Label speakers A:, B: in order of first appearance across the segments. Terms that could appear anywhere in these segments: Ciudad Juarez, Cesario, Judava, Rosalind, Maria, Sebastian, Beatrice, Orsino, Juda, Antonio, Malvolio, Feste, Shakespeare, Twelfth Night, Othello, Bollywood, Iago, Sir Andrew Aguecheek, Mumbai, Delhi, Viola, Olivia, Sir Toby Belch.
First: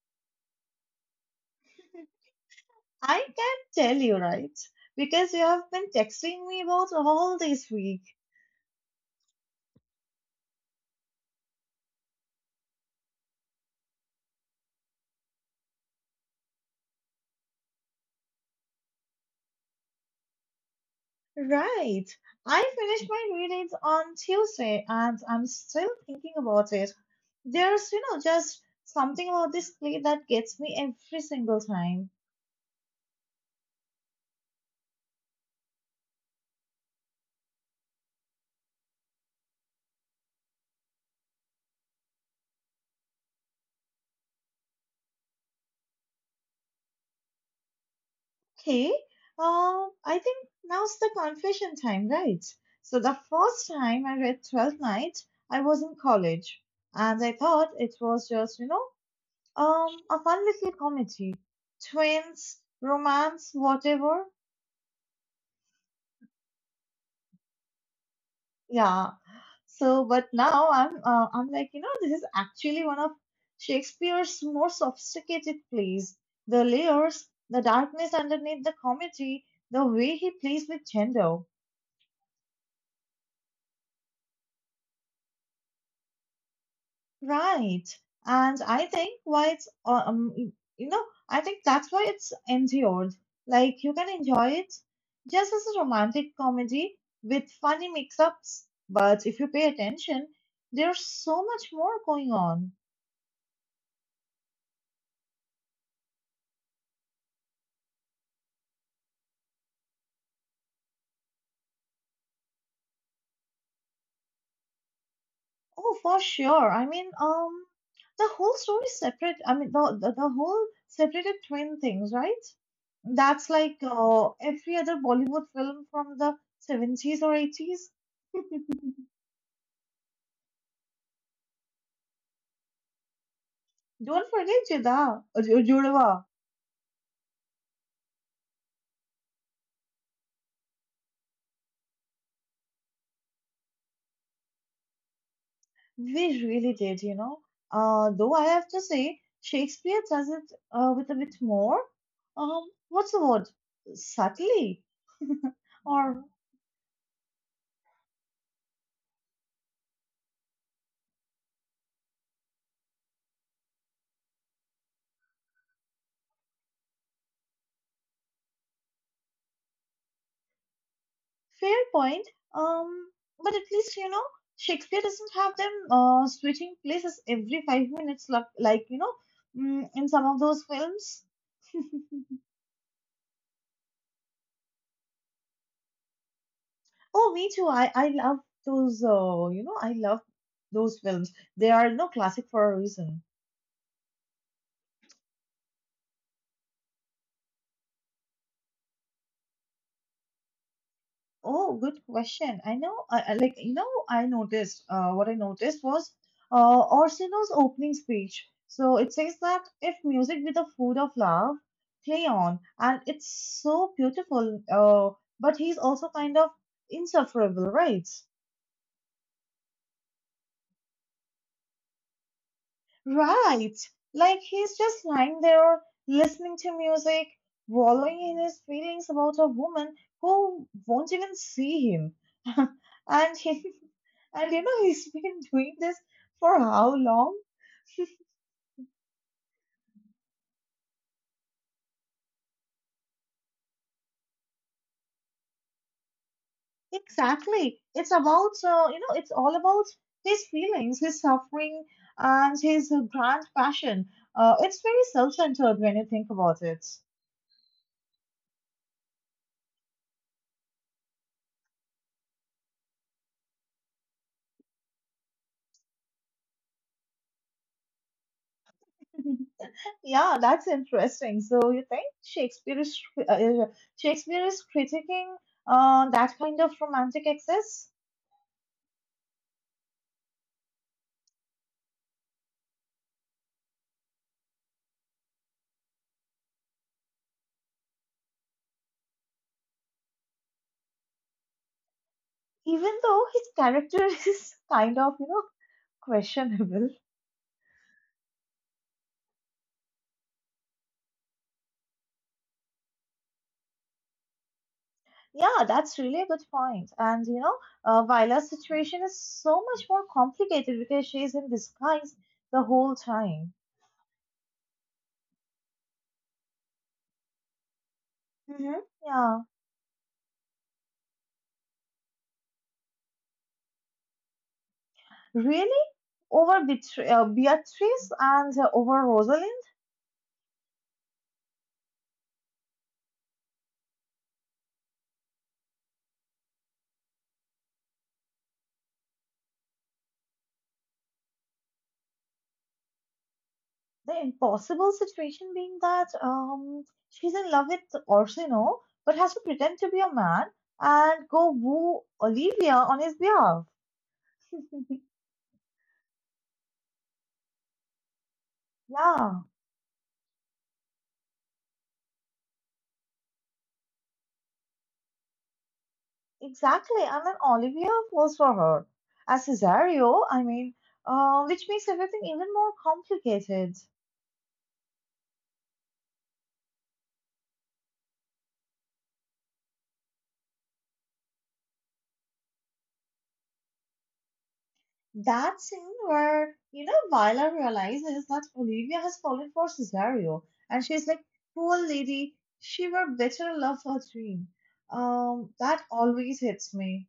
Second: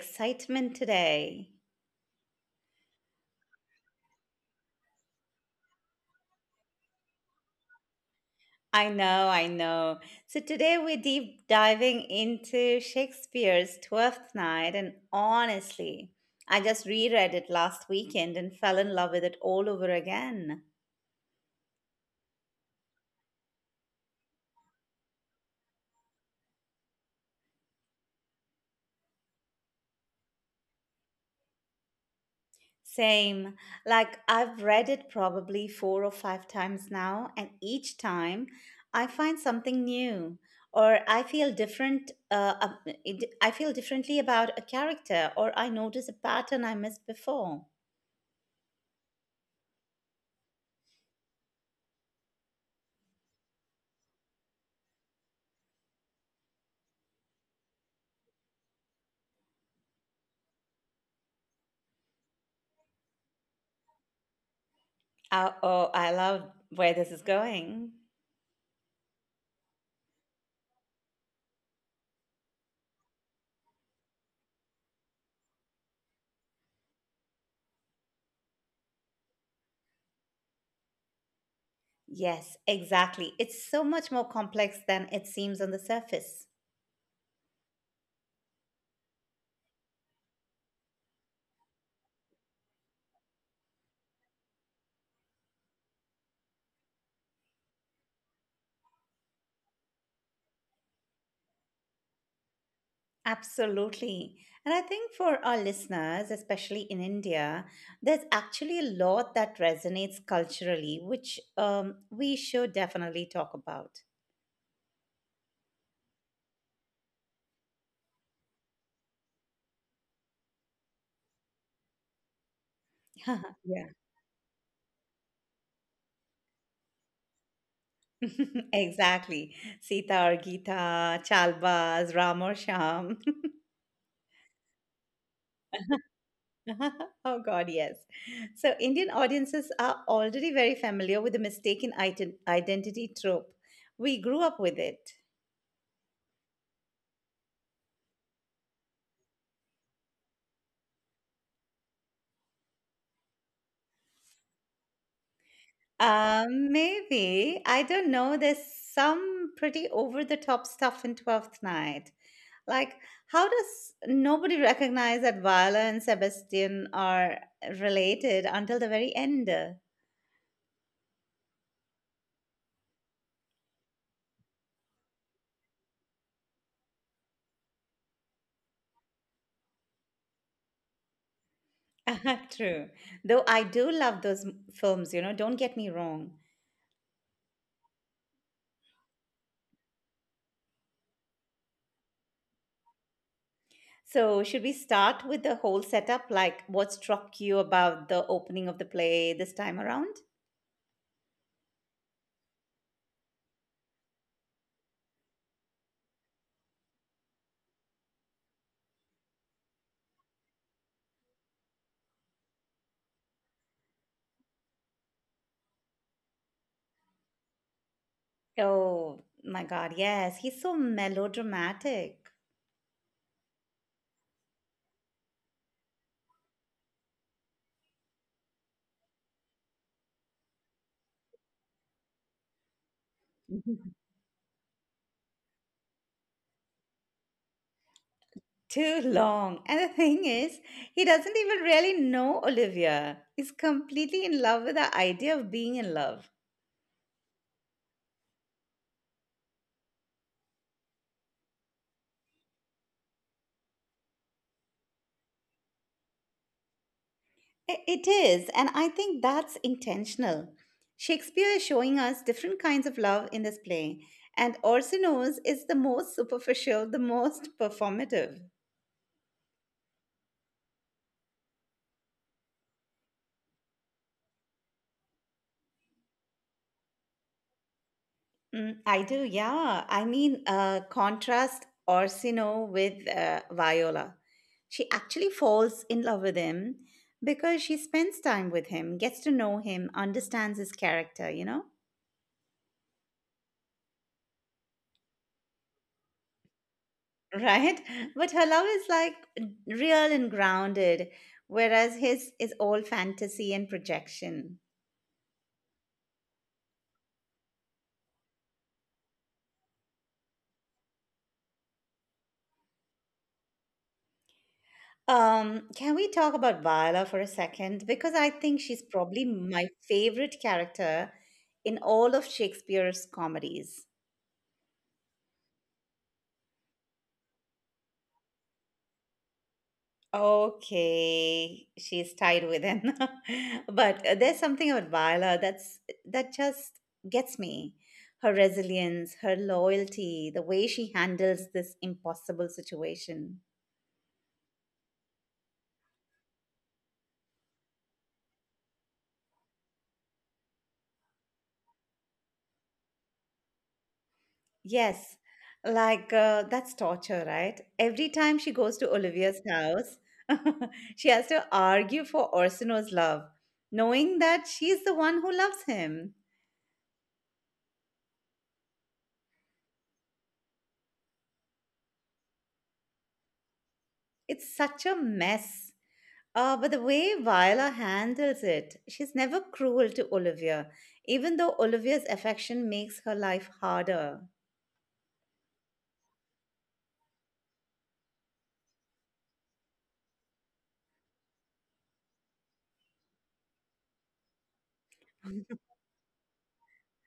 A: excitement today.
B: I can tell you, right? Because you have been texting me about all this week.
A: I know, I know. So today we're deep diving into Shakespeare's Twelfth Night, and honestly, I just reread it last weekend and fell in love with it all over again.
B: Right. I finished my readings on Tuesday and I'm still thinking about it. There's just something about this play that gets me every single time.
A: Same. Like, I've read it probably four or five times now, and each time I find something new or I feel different. I feel differently about a character, or I notice a pattern I missed before.
B: Okay, I think now's the confession time, right? So the first time I read Twelfth Night, I was in college, and I thought it was just, a fun little comedy, twins, romance, whatever.
A: Oh, I love where this is going.
B: Yeah. But now I'm like, this is actually one of Shakespeare's more sophisticated plays. The layers, the darkness underneath the comedy, the way he plays with gender,
A: Yes, exactly. It's so much more complex than it seems on the surface.
B: right? And I think why it's you know, I think that's why it's endured. Like you can enjoy it just as a romantic comedy with funny mix-ups, but if you pay attention, there's so much more going on.
A: Absolutely. And I think for our listeners, especially in India, there's actually a lot that resonates culturally, which we should definitely talk about.
B: Oh, for sure. I mean, the whole story separate. I mean, the whole separated twin things, right? That's like
A: Yeah.
B: every other Bollywood film from the 70s or 80s.
A: Exactly. Sita or Gita, Chalbas, Ram or Sham.
B: Don't forget Juda, Judava.
A: Oh, God, yes. So, Indian audiences are already very familiar with the mistaken identity trope. We grew up with it.
B: We really did, you know. Though I have to say, Shakespeare does it with a bit more. Um, what's the word? Subtly, or
A: Maybe. I don't know. There's some pretty over the top stuff in Twelfth Night. Like, how does nobody recognize that Viola and Sebastian are related until the very end?
B: fair point. Um, but at least you know Shakespeare doesn't have them switching places every 5 minutes, like in some of those films.
A: True. Though I do love those films, don't get me wrong.
B: Oh, me too. I love those. I love those films. They are no classic for a reason.
A: So, should we start with the whole setup? Like, what struck you about the opening of the play this time around?
B: Oh, good question. I know, I- like, you know, I noticed, What I noticed was Orsino's opening speech. So it says that if music be the food of love, play on. And it's so beautiful, but he's also kind of insufferable, right?
A: Oh my God, yes, he's so melodramatic.
B: Right. Like he's just lying there listening to music, wallowing in his feelings about a woman who won't even see him. And he, and you know he's been doing this for how long?
A: Too long. And the thing is, he doesn't even really know Olivia. He's completely in love with the idea of being in love.
B: Exactly. It's all about his feelings, his suffering, and his grand passion. It's very self-centered when you think about it.
A: It is, and I think that's intentional. Shakespeare is showing us different kinds of love in this play, and Orsino's is the most superficial, the most performative.
B: Yeah, that's interesting. So you think Shakespeare is critiquing that kind of romantic excess,
A: I do, yeah. I mean, contrast Orsino with Viola. She actually falls in love with him because she spends time with him, gets to know him, understands his character, you know?
B: even though his character is kind of you know questionable.
A: Right? But her love is like real and grounded, whereas his is all fantasy and projection.
B: Yeah, that's really a good point. And you know, Vila's situation is so much more complicated because she's in disguise the whole time.
A: Can we talk about Viola for a second? Because I think
B: Hmm.
A: she's probably
B: Yeah,
A: my favorite character in all of Shakespeare's comedies.
B: really? Over Beatrice and over Rosalind.
A: Okay, she's tied with him. But there's something about Viola that just gets me. Her resilience, her loyalty, the way she handles this impossible situation.
B: The impossible situation being that she's in love with Orsino but has to pretend to be a man and go woo Olivia on his behalf.
A: Yes, like that's torture, right? Every time she goes to
B: Yeah,
A: Olivia's house, she has to argue for Orsino's love, knowing that she's the one who loves him.
B: exactly. And then Olivia falls for her. As Cesario, I mean, which makes everything even more complicated.
A: It's such a mess. But the way Viola handles it, she's never cruel to Olivia, even though Olivia's affection makes her life harder.
B: That scene where, you know, Viola realizes that Olivia has fallen for Cesario and she's like, poor lady, she were better love her dream. That always hits me.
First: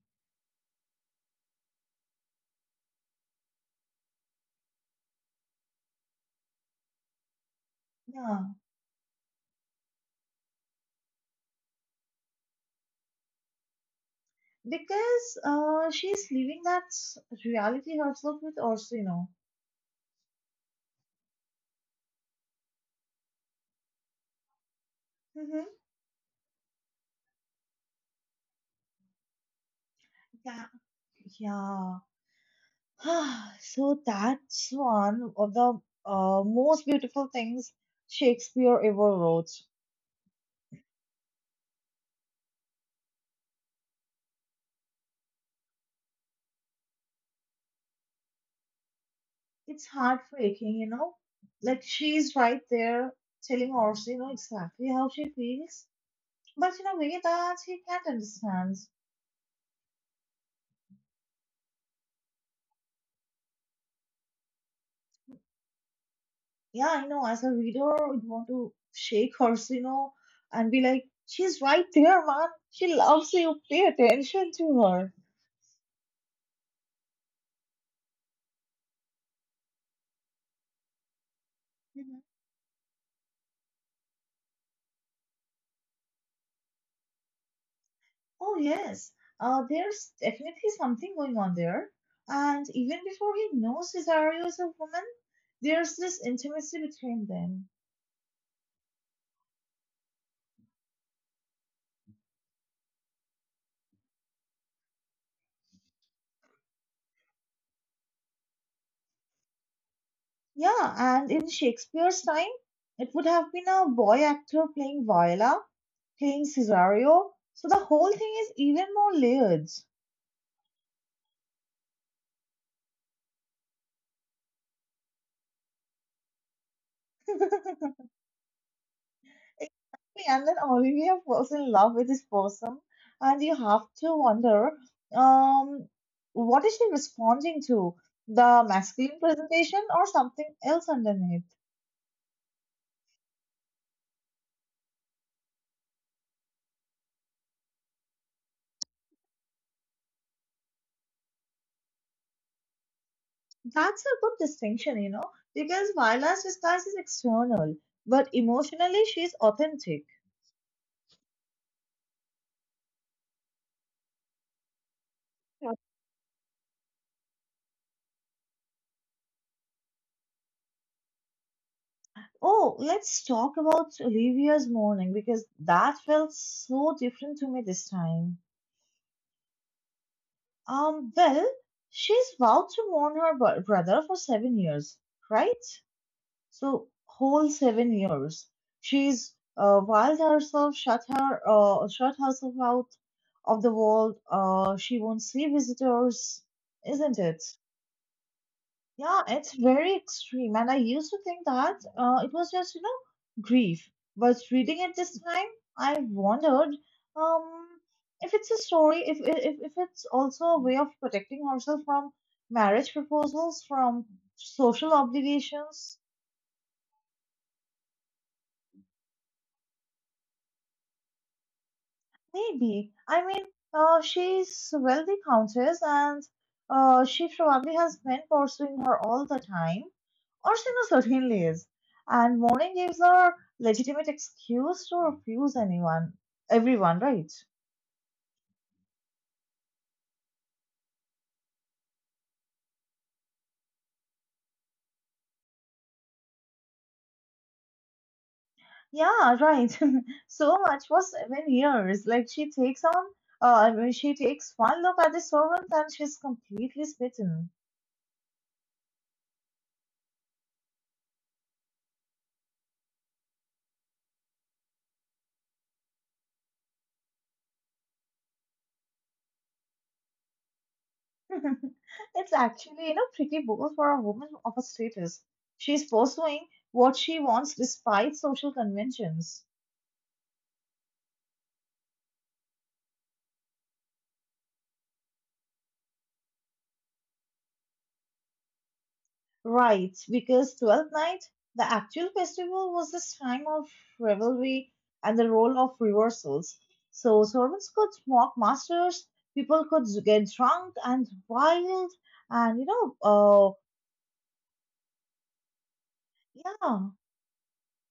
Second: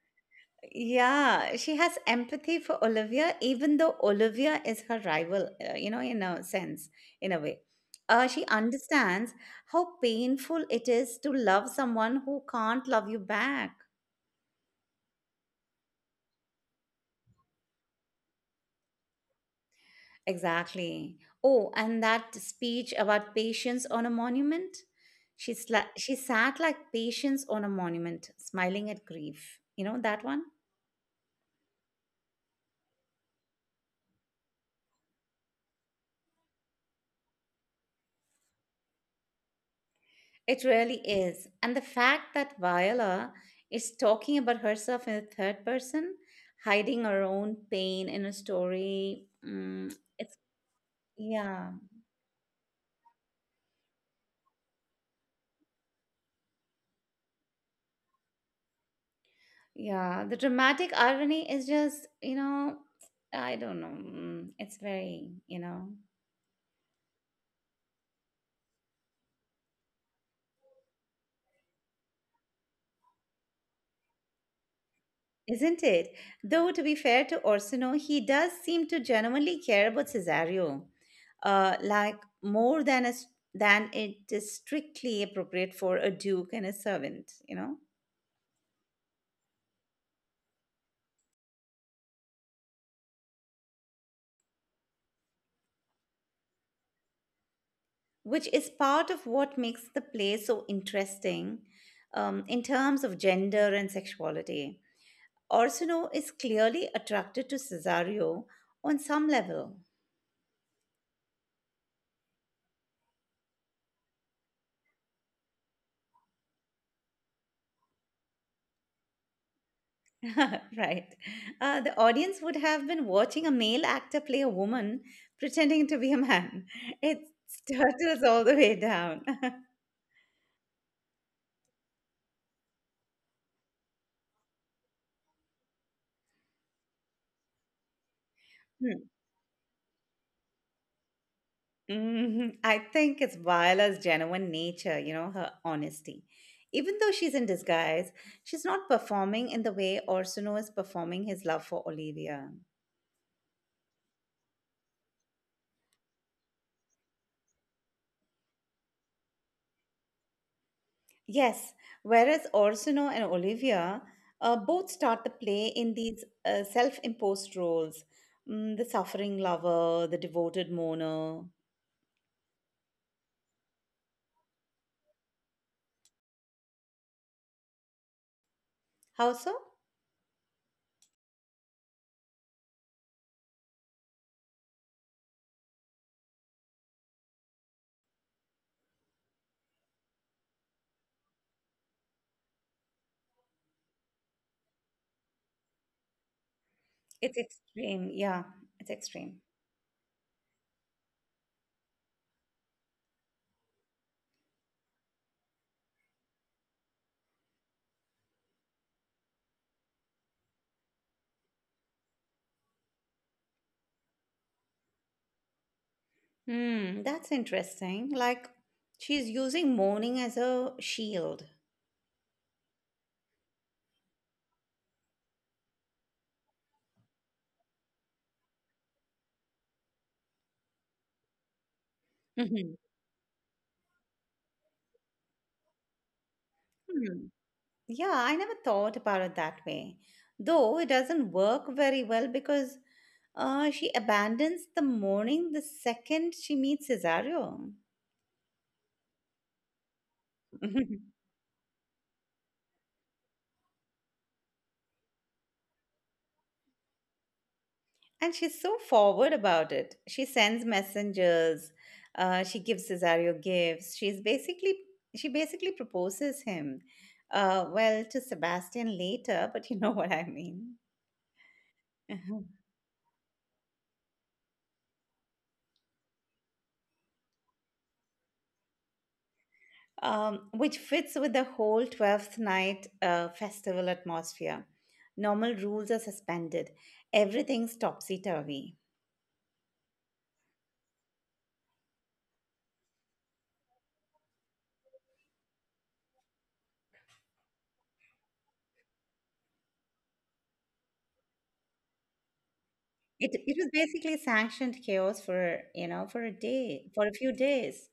A: Yeah, she has empathy for Olivia, even though Olivia is her rival, in a sense, in a way. She
B: Yeah.
A: understands how painful it is to love someone who can't love you back.
B: Because she's leaving that reality herself with Orsino.
A: Exactly. Oh, and that speech about patience on a monument. She
B: Mm-hmm.
A: sla- she sat like patience on a monument, smiling at grief. You know that one?
B: Yeah. Yeah. So that's one of the most beautiful things Shakespeare ever wrote.
A: It really is. And the fact that Viola is talking about herself in the third person, hiding her own pain in a story.
B: It's
A: Mm, it's
B: heartbreaking, you know.
A: Yeah,
B: Like she's right there telling Orsi, you know, exactly how she feels, but in a way that he can't understand.
A: yeah. The dramatic irony is just, I don't know. It's very.
B: Yeah, I know. As a reader, you'd want to shake Orsi, you know, and be like, "She's right there, man. She loves you. Pay attention to her."
A: Isn't it? Though, to be fair to Orsino, he does seem to genuinely care about Cesario, like
B: Mhm.
A: more than it is strictly appropriate for a duke and a servant,
B: Oh yes, there's definitely something going on there. And even before he knows Cesario is a woman, there's this intimacy between them.
A: which is part of what makes the play so interesting in terms of gender and sexuality. Orsino is clearly attracted to Cesario on some level.
B: Yeah, and in Shakespeare's time, it would have been a boy actor playing Viola, playing Cesario. So the whole thing is even more layered.
A: Right. The audience would have been watching a male actor play a woman pretending to be a man. It turtles all the way down.
B: And then Olivia falls in love with this person, and you have to wonder, um, what is she responding to? The masculine presentation or something else underneath?
A: Mhm. I think it's Viola's genuine nature, her honesty. Even though she's in disguise, she's not performing in the way Orsono is performing his love for Olivia.
B: That's a good distinction, you know, because Viola's disguise is external, but emotionally she's authentic.
A: Yes, whereas Orsino and Olivia both start the play in these self imposed roles, the suffering lover, the devoted mourner.
B: Oh, let's talk about Olivia's morning because that felt so different to me this time.
A: How so?
B: Well, she's vowed to mourn her brother for 7 years, right? So, whole 7 years. She's wild herself, shut her, shut herself out of the world. She won't see visitors, isn't
A: It's
B: it?
A: extreme. Yeah, it's
B: Yeah,
A: extreme.
B: it's very extreme. And I used to think that it was just, you know, grief. But reading it this time, I wondered um, if it's also a way of protecting ourselves from marriage proposals, from social obligations.
A: That's interesting. Like she's using mourning as a shield.
B: Maybe. I mean, she's wealthy countess and she probably has been pursuing her all the time. Or she knows certainly is. And
A: Mhm.
B: Morning gives her legitimate excuse to refuse anyone, everyone,
A: Hmm,
B: right?
A: yeah, I never thought about it that way. Though it doesn't work very well because she abandons the morning the second she meets Cesario.
B: Yeah, right. So much for 7 years. Like she takes on, I mean, She takes one look at the servants and she's completely smitten.
A: And she's so forward about it. She sends messengers. She gives Cesario gifts. She basically proposes him. Well, to Sebastian later, but you know what I mean.
B: It's actually, you know, pretty bold for a woman of her status. She's pursuing what she wants despite social conventions.
A: Which fits with the whole Twelfth night festival atmosphere. Normal rules are suspended, everything's topsy turvy.
B: Right, because Twelfth Night, the actual festival, was this time of revelry and the role of reversals. So servants could mock masters, people could get drunk and wild, and
A: It,
B: uh,
A: it was basically sanctioned chaos for you know for a day
B: yeah,
A: for a few days,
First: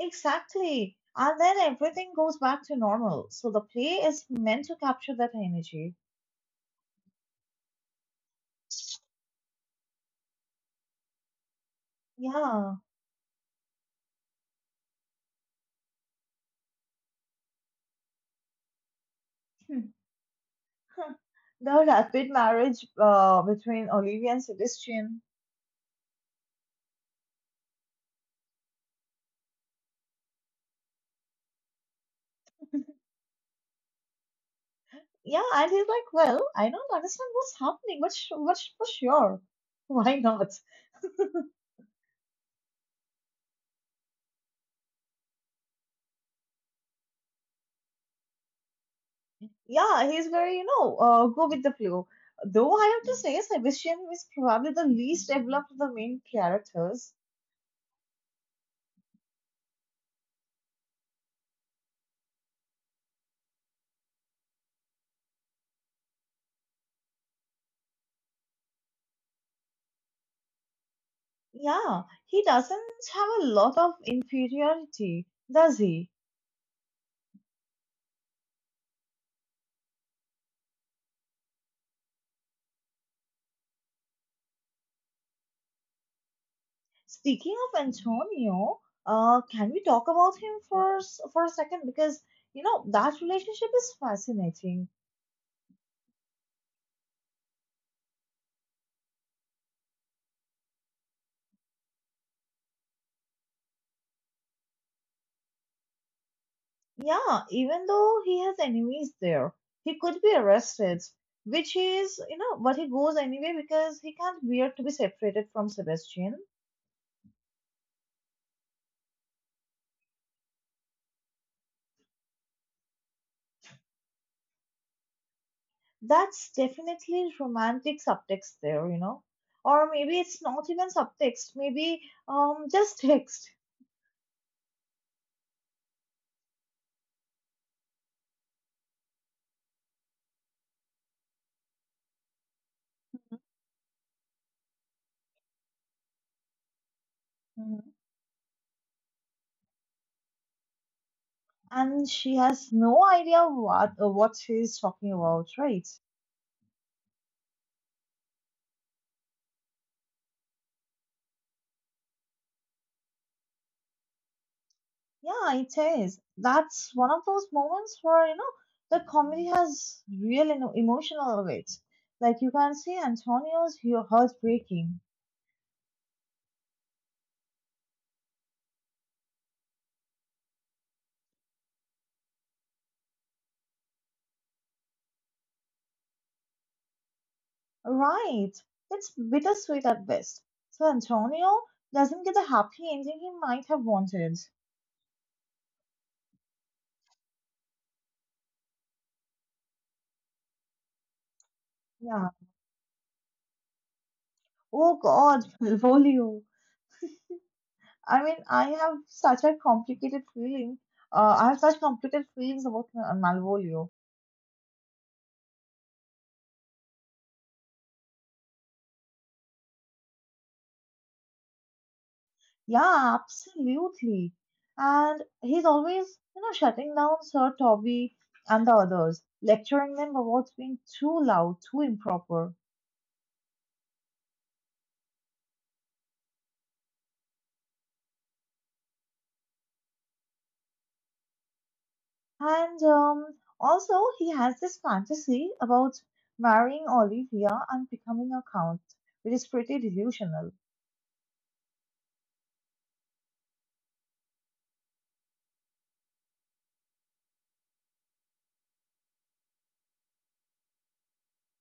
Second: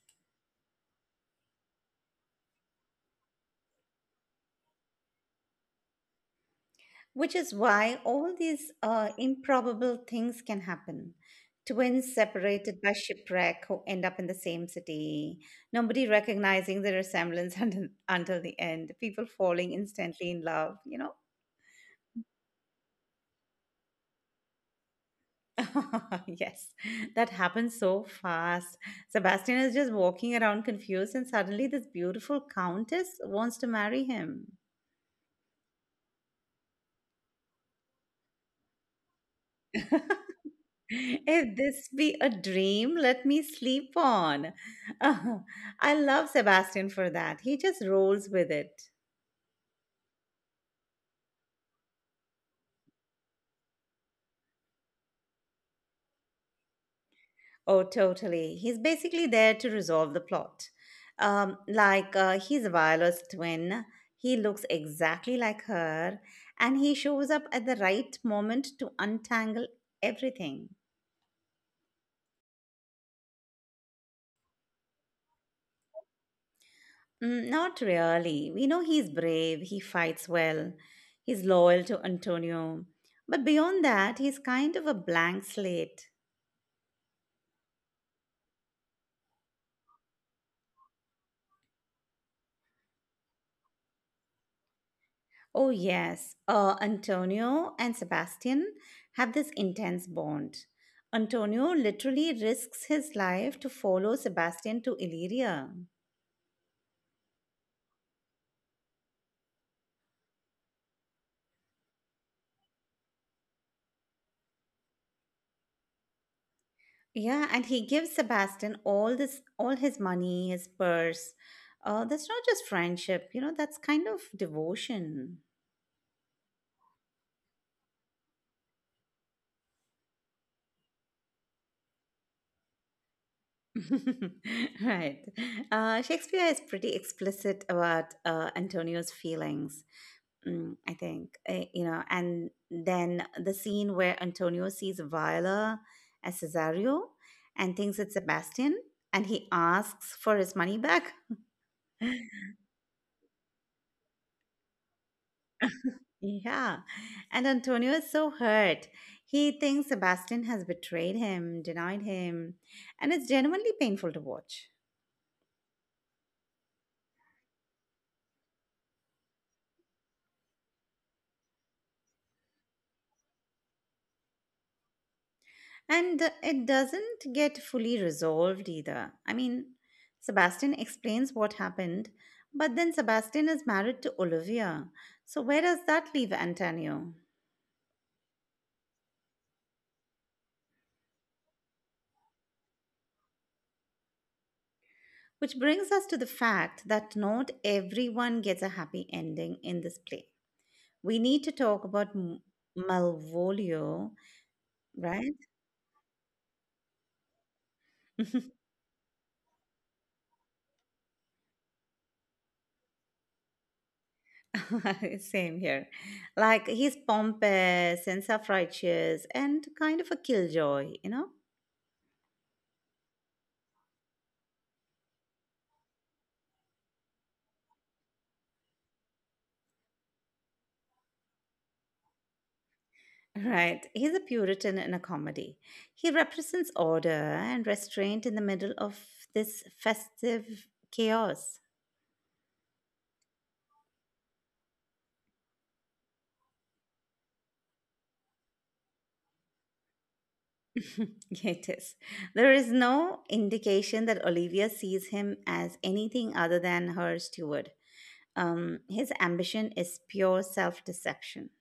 B: exactly. And then everything goes back to normal. So the play is meant to capture that energy.
A: which is why all these improbable things can happen. Twins
B: Yeah.
A: separated by shipwreck who end up in the same city. Nobody recognizing the resemblance until the end. People falling
B: Hmm.
A: instantly in love.
B: The rapid marriage between Olivia and Sebastian.
A: Yes, that happens so fast. Sebastian is just walking around confused, and suddenly this beautiful countess wants to marry him.
B: Yeah, and he's like, well, I don't understand what's happening, but sh- for sure, why not?
A: If this be a dream, let me sleep on. I love Sebastian for that. He just rolls with it.
B: Yeah, he's very, you know, go with the flow. Though I have to say, Sebastian is probably the least developed of the main characters.
A: Oh, totally. He's basically there to resolve the plot. Like, he's Viola's twin. He looks exactly like her, and he shows up at the right moment to untangle everything.
B: Yeah, he doesn't have a lot of inferiority, does he?
A: Not really. We know he's brave, he fights well, he's loyal to Antonio. But beyond that, he's kind of a blank slate.
B: Speaking of Antonio, can we talk about him for for a second? Because you know that relationship is fascinating.
A: Oh, yes. Antonio and Sebastian have this intense bond. Antonio literally risks his life to follow Sebastian to Illyria.
B: Yeah, even though he has enemies there, he could be arrested, which is you know, but he goes anyway because he can't bear to be separated from Sebastian.
A: Yeah, and he gives Sebastian all his money, his purse. That's not just friendship, that's kind of devotion.
B: That's definitely romantic subtext there, you know, or maybe it's not even subtext, maybe just text.
A: Right. Shakespeare is pretty explicit about Antonio's feelings. I think, and then the scene where Antonio sees Viola as Cesario and
B: Hmm.
A: thinks it's Sebastian and he asks for his money back.
B: And she has no idea what she's talking about, right?
A: Yeah. And Antonio is so hurt. He thinks Sebastian has betrayed him, denied him, and it's genuinely painful to watch.
B: Yeah, it is. That's one of those moments where, you know, the comedy has real emotional weight. Like you can see Antonio's heart breaking.
A: And it doesn't get fully resolved either. I mean, Sebastian explains what happened, but then Sebastian is married to Olivia. So, where does that leave Antonio?
B: Right. It's bittersweet at best. So Antonio doesn't get the happy ending he might have wanted.
A: Which brings us to the fact that not everyone gets a happy ending in this play. We need to talk about
B: Yeah.
A: Malvolio,
B: Oh
A: right?
B: God, Volio. I mean, I have such complicated feelings about Malvolio.
A: Same here. Like, he's pompous and self righteous and kind of a killjoy, you know?
B: Yeah, absolutely. And he's always, you know, shutting down Sir Toby and the others, lecturing them about being too loud, too improper.
A: Right. He's a Puritan in a comedy. He represents order and restraint in the middle of this festive chaos.
B: And also, he has this fantasy about marrying Olivia and becoming a count, which is pretty delusional.
A: Yeah, it is. There is no indication that Olivia sees him as anything other than her steward. His ambition is pure self deception.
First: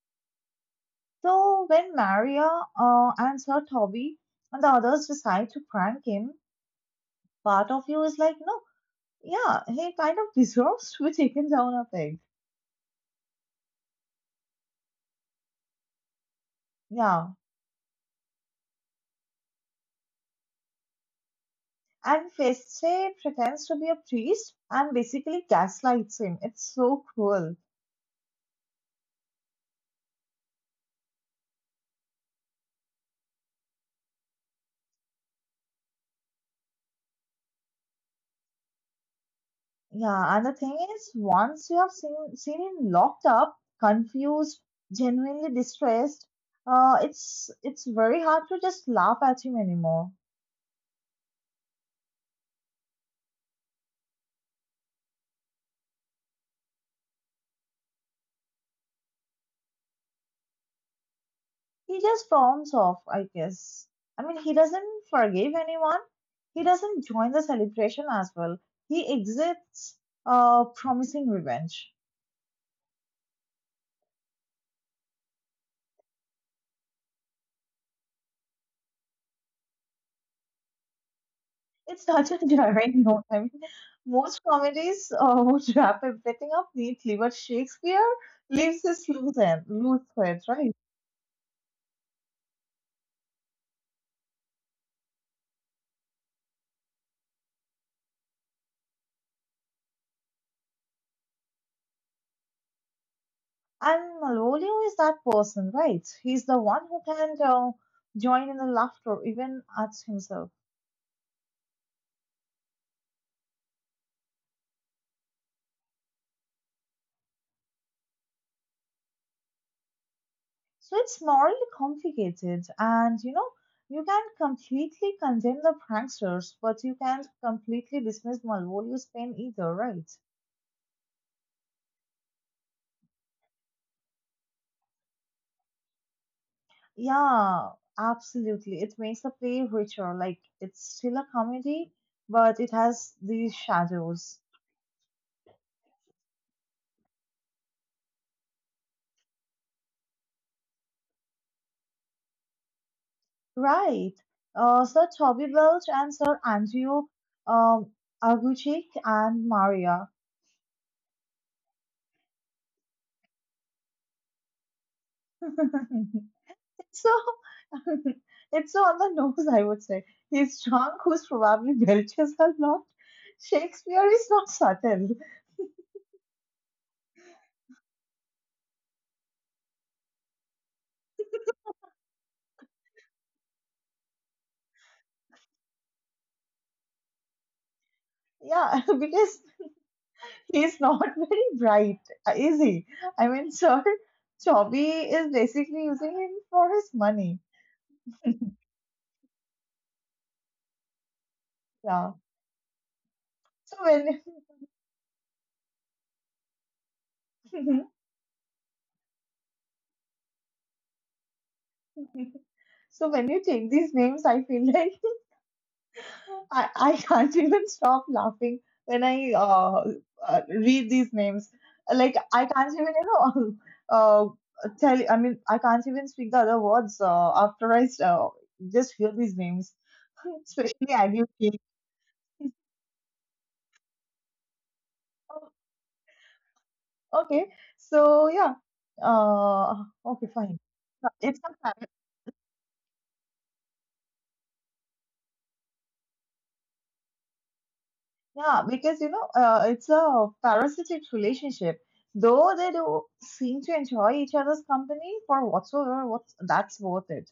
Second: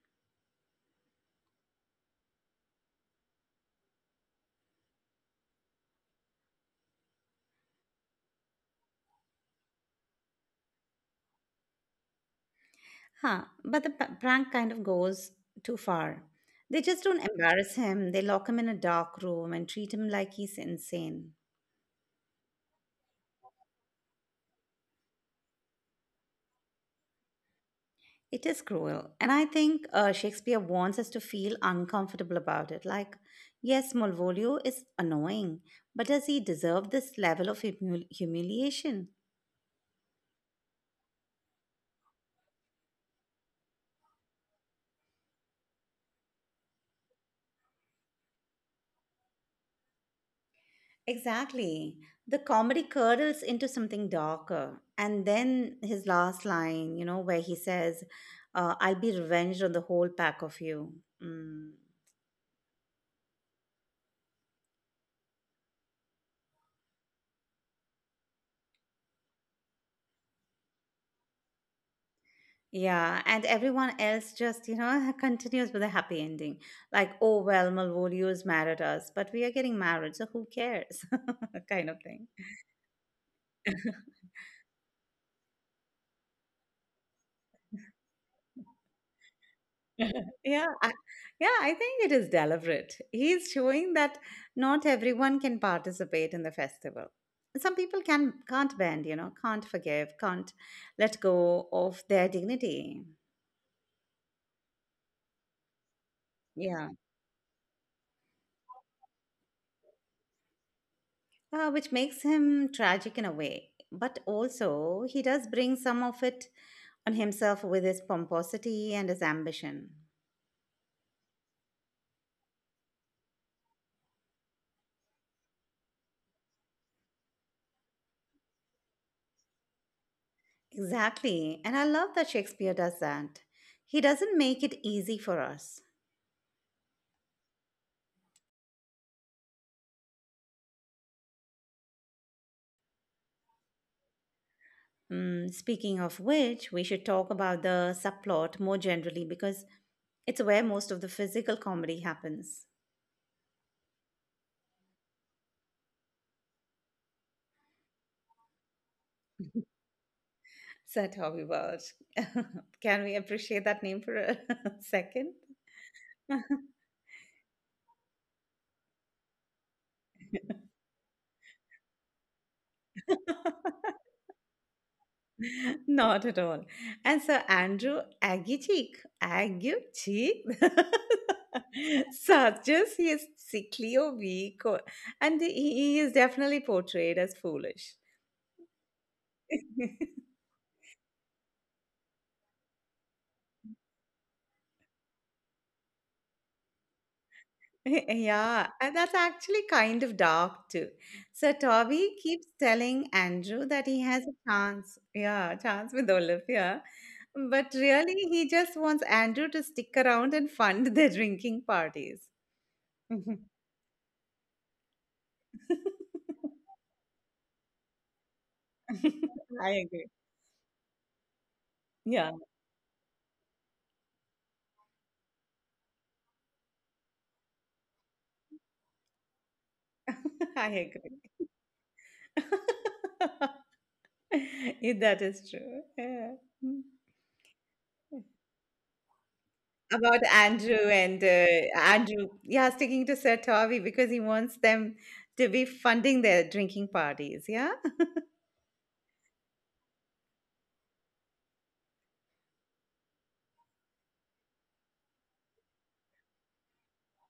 B: So when Maria and Sir Toby and the others decide to prank him, part of you is like, no, yeah, he kind of deserves to be taken down a peg.
A: Huh. But the prank kind of goes too far. They just don't
B: Yeah.
A: embarrass him, they lock him in a dark room and treat him like he's insane.
B: And Feste pretends to be a priest and basically gaslights him. It's so cruel.
A: It is cruel. And I think Shakespeare wants us to feel uncomfortable about it. Like, yes, Malvolio is annoying, but does he deserve this level of humiliation?
B: Yeah, and the thing is, once you have seen him locked up, confused, genuinely distressed, it's very hard to just laugh at him anymore.
A: Exactly. The comedy curdles into something darker. And then his last line, where he says, I'll be revenged on the whole pack of you. Mm.
B: He just storms off, I guess. I mean, he doesn't forgive anyone. He doesn't join the celebration as well. He exits, promising revenge.
A: Yeah, and everyone else just, continues with a happy ending. Like, oh, well, Malvolio's married us, but we are getting married, so who cares? kind of
B: It's
A: thing.
B: not a jarring note. I mean, most comedies would wrap everything up neatly, but Shakespeare leaves this loose thread,
A: Yeah,
B: right?
A: I think it is deliberate. He's showing that not everyone can participate in the festival. Some people can't bend, can't forgive, can't let go of their dignity.
B: And Malvolio is that person, right? He's the one
A: Yeah.
B: who can join in the laughter even at himself.
A: Which makes him tragic in a way. But also, he does bring some of it on himself with his pomposity and his ambition.
B: So it's morally complicated, and you know, you can completely condemn the pranksters, but you can't completely dismiss Malvolio's pain either, right?
A: Exactly. And I love that Shakespeare does that. He doesn't make it easy for us.
B: Yeah, absolutely. It makes the play richer. Like it's still a comedy, but it has these shadows.
A: Speaking of which, we should talk about the subplot more generally because it's where most of the physical comedy happens.
B: Right. Sir Toby Belch and Sir Andrew um, Aguchik and Maria.
A: Sir Toby Welch. Can we appreciate that name for a second?
B: It's so it's so on the nose, I would say. He's drunk, who's probably belches a lot. Shakespeare is not subtle.
A: Not at all. And Sir Andrew Aguecheek, Aguecheek, suggests he is sickly or weak, and he is definitely portrayed as foolish.
B: Yeah, because he's not very bright, is he? I mean, Sir Chobby is basically using him for his money.
A: Yeah, and that's actually kind of dark too. So
B: Yeah.
A: Toby keeps telling Andrew
B: So
A: that he
B: when
A: has a chance with Olivia, but really he just wants Andrew to stick around and fund their drinking parties.
B: so when you take these names, I feel like I can't even stop laughing when I
A: I
B: uh,
A: agree.
B: uh, read these names. Like
A: Yeah.
B: I can't even you know uh, tell. I mean, I can't even speak the other words after I just hear these names,
A: I
B: especially
A: agree.
B: Aggie.
A: If that is true. Yeah. Mm.
B: Okay, so yeah, uh,
A: about
B: okay, fine.
A: Andrew
B: Yeah,
A: and uh, Andrew, yeah, sticking to Sir Toby because he wants them to be funding their drinking parties. Yeah.
B: Yeah, because you know, it's a parasitic relationship. Though they do seem to enjoy each other's company for whatsoever, what's that's worth it.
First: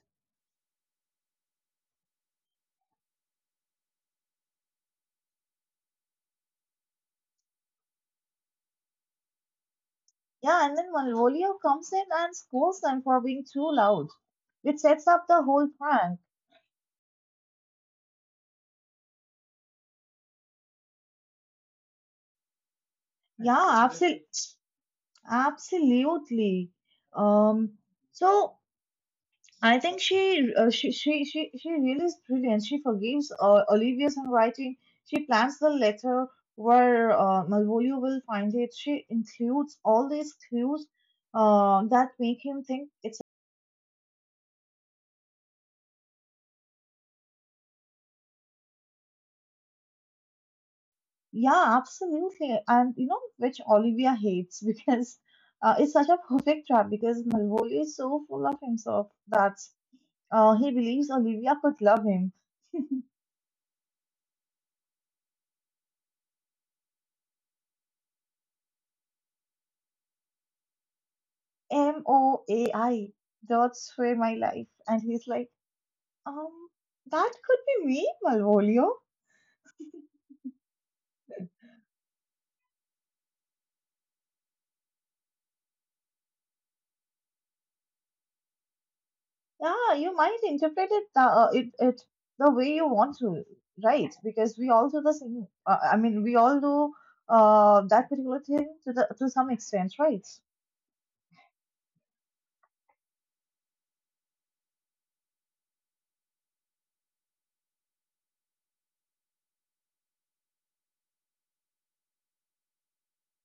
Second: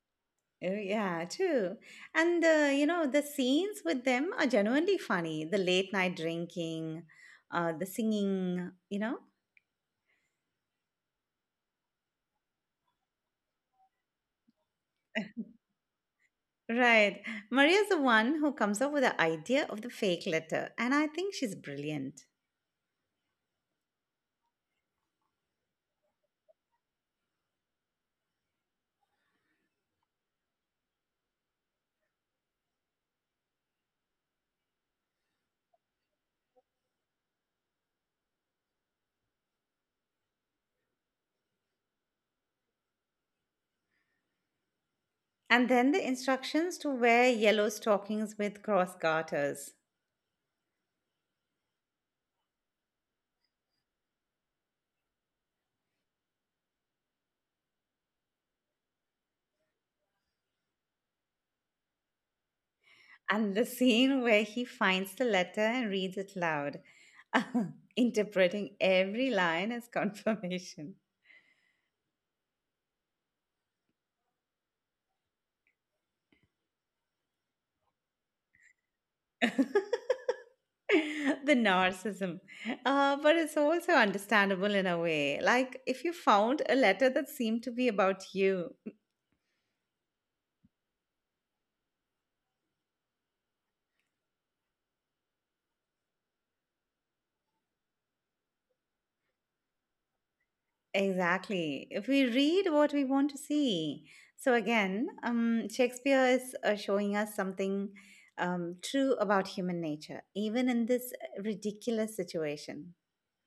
A: Oh, yeah, true. And the scenes with them are genuinely funny. The late night drinking, the singing.
B: Yeah, and then Malvolio comes in and scolds them for being too loud, which sets up the whole prank.
A: Right. Maria's the one who comes up with the idea of the fake letter, and I think she's brilliant.
B: Yeah, absolutely, absolutely. Um, so. I think she really is brilliant. She forgives Olivia's handwriting. She plans the letter where Malvolio will find it. She includes all these clues that make him think.
A: And then the instructions to wear yellow stockings with cross garters.
B: Yeah, absolutely. And you know which Olivia hates because it's such a perfect trap because Malvolio is so full of himself that he believes Olivia could love him.
A: And the scene where he finds the letter and reads it loud, interpreting every line as confirmation.
B: M O A I. That's where my life. And he's like, Um, that could be me, Malvolio.
A: the narcissism. But it's also understandable in a way. Like if you found a letter that seemed to be about you.
B: Yeah, you might interpret it the way you want to, right? Because we all do the same. I mean, we all do that particular thing to the to some extent, right?
A: Exactly. If we read what we want to see. So again, Shakespeare is showing us something true about human nature, even in this ridiculous situation.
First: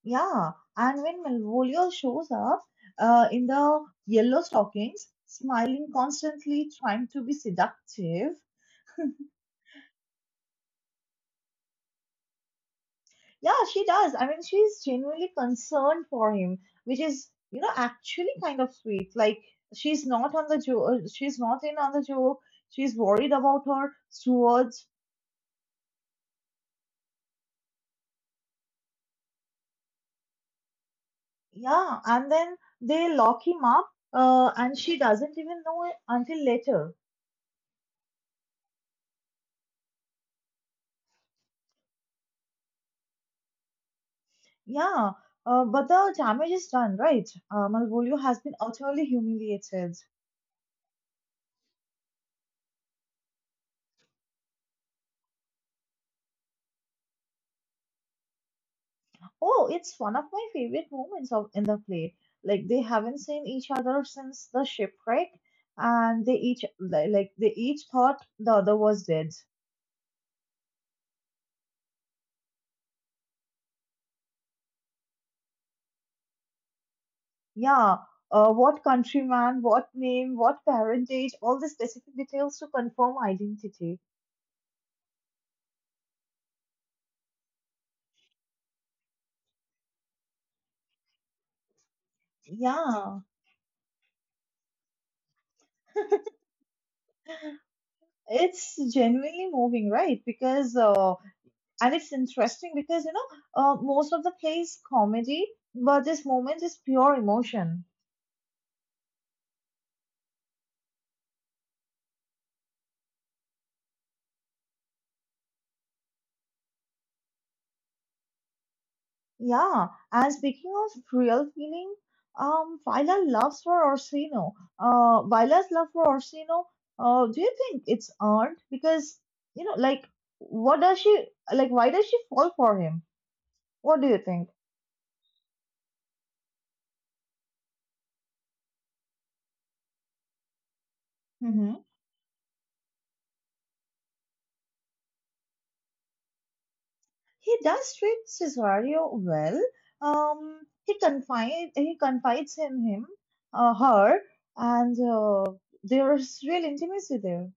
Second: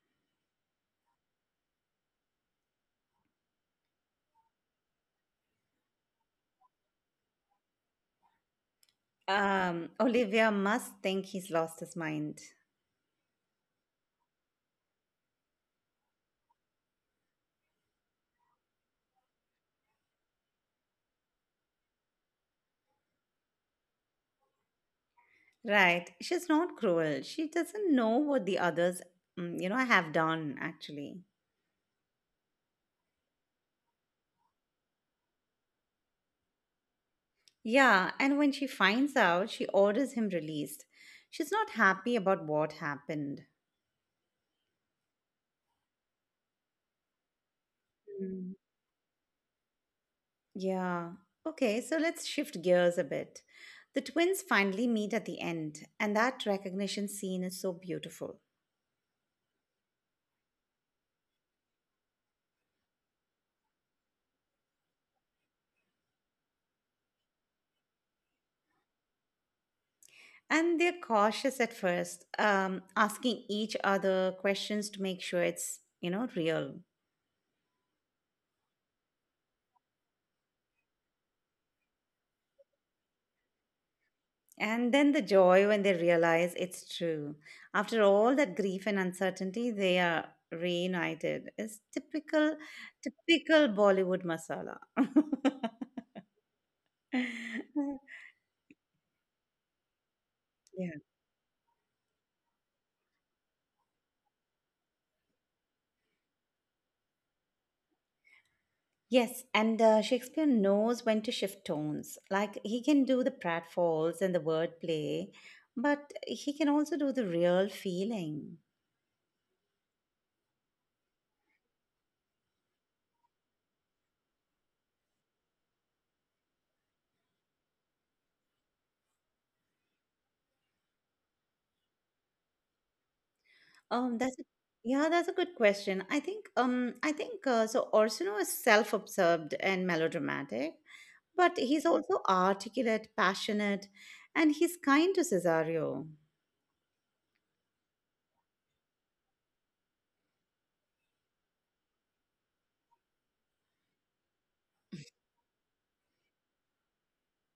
B: Yeah, and when Malvolio shows up in the yellow stockings, smiling constantly, trying to be seductive.
A: Olivia must think he's lost his mind.
B: Yeah, she does. I mean, she's genuinely concerned for him, which is, you know, actually kind of sweet. Like she's not in on the joke. She's worried about her stewards.
A: Right. She's not cruel. She doesn't know what the others, you know, have done, actually.
B: Yeah, and then they lock him up, and she doesn't even know it until later.
A: Yeah. And when she finds out, she orders him released. She's not happy about what happened.
B: Yeah, but the damage is done, right? Malvolio has
A: Mm.
B: been utterly humiliated.
A: Yeah. Okay. So let's shift gears a bit. The twins finally meet at the end, and that recognition scene is so beautiful.
B: Oh, it's one of my favorite moments of in the play. Like they haven't seen each other since the shipwreck, and like they each thought the other was dead.
A: And they're cautious at first, asking each other questions to make sure it's, you know, real.
B: Yeah, what countryman, what name, what parentage, all the specific details to confirm identity.
A: And then the joy when they realize it's true. After all that grief and uncertainty, they are reunited. It's typical,
B: Yeah,
A: typical Bollywood masala.
B: it's genuinely moving, right? Because
A: yeah.
B: And it's interesting because you know most of the play is comedy, but this moment is pure emotion.
A: Yes, and Shakespeare knows when to shift tones. Like he can do the pratfalls and the wordplay, but he can also do the real feeling.
B: Yeah, and speaking of real feeling, Vila's loves for Orsino Viola's love for Orsino. Do you think it's earned? Because you know, like, what does she, like, why does she fall for him? What do you
A: Um, that's a,
B: think?
A: yeah, that's a good question. I think. Orsino is self-absorbed and melodramatic, but
B: Mm-hmm.
A: he's also articulate, passionate, and he's kind to Cesario,
B: He does treat Cesario well. He confides in him, her, and there's real intimacy there.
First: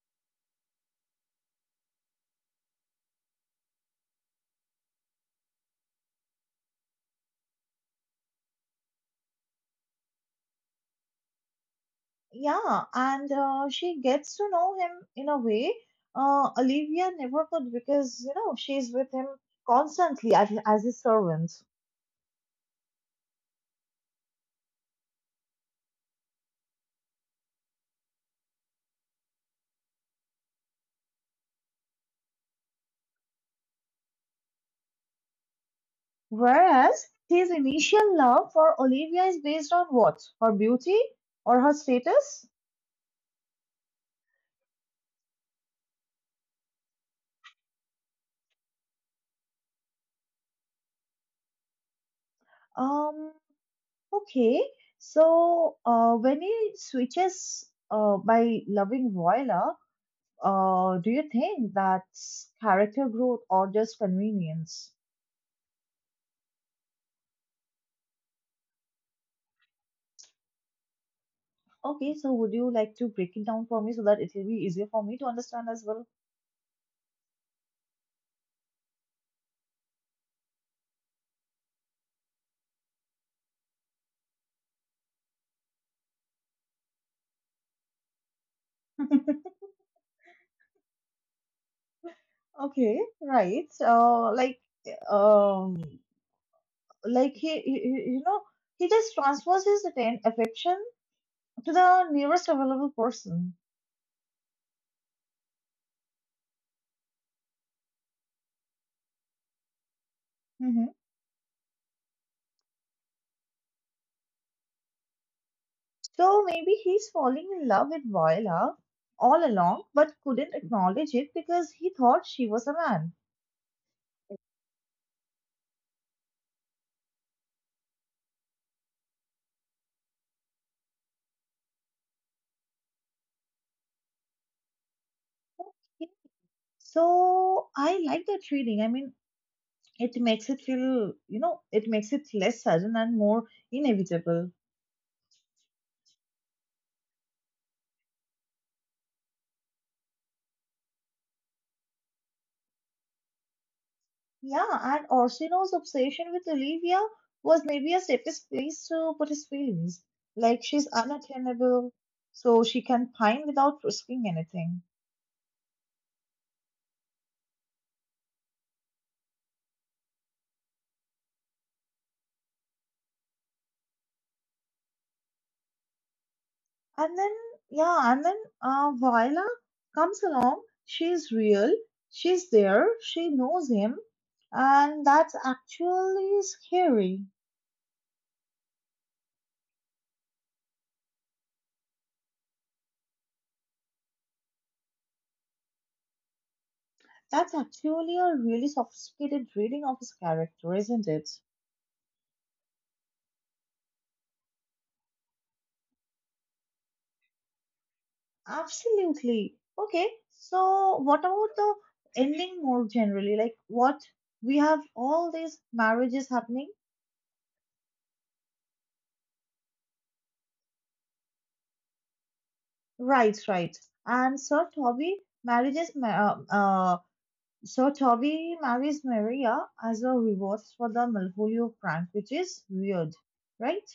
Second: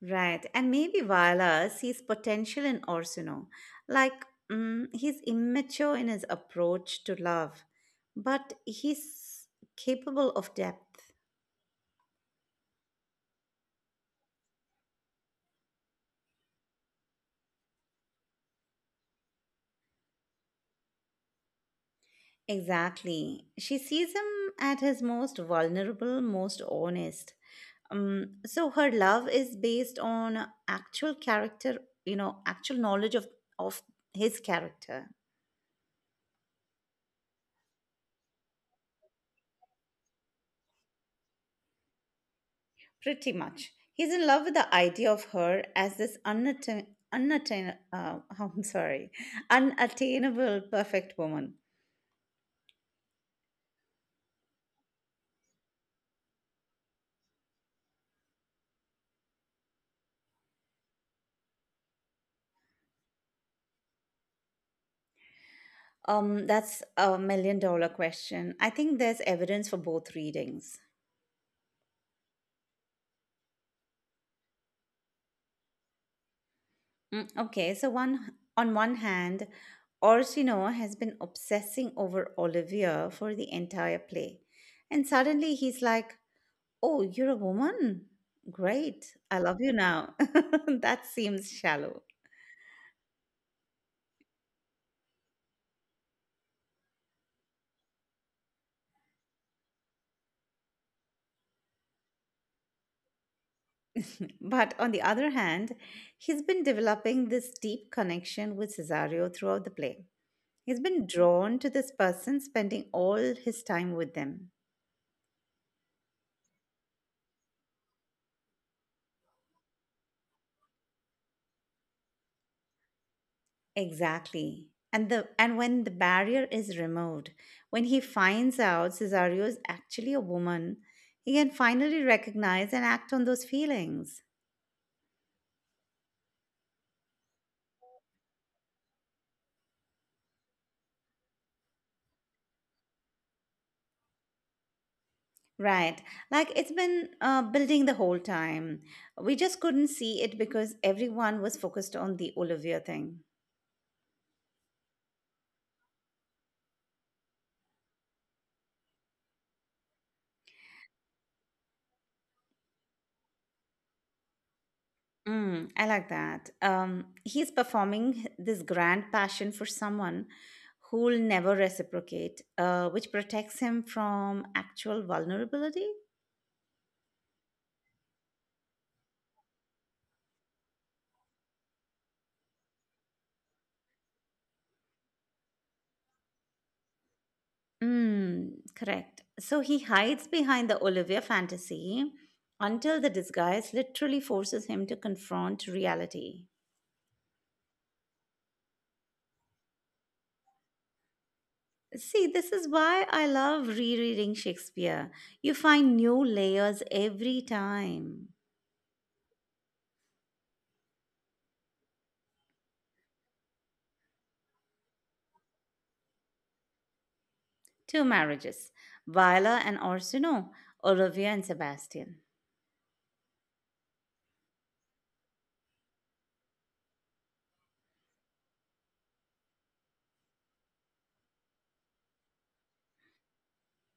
A: right? And maybe Viola sees potential in Orsino, like he's immature in his approach to love, but he's capable of depth.
B: Yeah, and she gets to know him in a way Olivia never could, because you know she's with him constantly as his servant.
A: Exactly. She sees him at his most vulnerable, most honest, so her love is based on actual character, you know, actual knowledge of his character.
B: Whereas his initial love for Olivia is based on what? Her beauty or her status?
A: Pretty much he's in love with the idea of her as this unattain unattain I'm sorry, unattainable perfect woman.
B: Um, Okay, so when he switches by loving Viola, do you think that's character growth or just convenience?
A: Um, that's a million dollar question. I think there's evidence for both readings.
B: Okay, so would you like to break it down for me so that it will be easier for me to understand as well?
A: Mm, okay, so one hand, Orsino has been obsessing over Olivia for the entire play, and suddenly he's like, "Oh, you're a woman. Great, I love you now." That seems shallow.
B: Okay, right. Um, like you know, he just transfers his affection to the nearest available person.
A: But on the other hand, he's been developing this deep connection with Cesario throughout the play. He's
B: Mm-hmm.
A: been drawn to this person, spending all his time with them.
B: So maybe he's falling in love with Viola all along, but couldn't acknowledge it because he thought she was a man.
A: Exactly. And when the barrier is removed, when he finds out Cesario is actually a woman, he can finally recognize and act on those feelings.
B: Okay. So I like that reading. I mean, it makes it feel, you know, it makes it less sudden and more inevitable.
A: Right. Like it's been building the whole time. We just couldn't see it because everyone was focused on the Olivia thing.
B: Yeah, and Orsino's obsession with Olivia was maybe a safest place to put his feelings. Like she's unattainable, so she can pine without risking anything.
A: Mm, I like that. He's performing this grand passion for someone who'll never reciprocate, which protects him from actual vulnerability.
B: And then, yeah, and then Viola comes along. She's real. She's there. She knows him. And that's actually scary.
A: Mm, correct. So he hides behind the Olivia fantasy until the disguise literally forces him to confront reality.
B: That's actually a really sophisticated reading of his character, isn't it?
A: See, this is why I love rereading Shakespeare. You find new layers every time.
B: Absolutely. Okay, so what about the ending more generally? Like, what, we have all these marriages happening?
A: Two marriages, Viola and Orsino, Olivia and Sebastian.
B: Right, right. And Sir Toby marriages ma- uh, uh, So Toby marries Maria as a reward for the Malvolio prank, which is weird, right?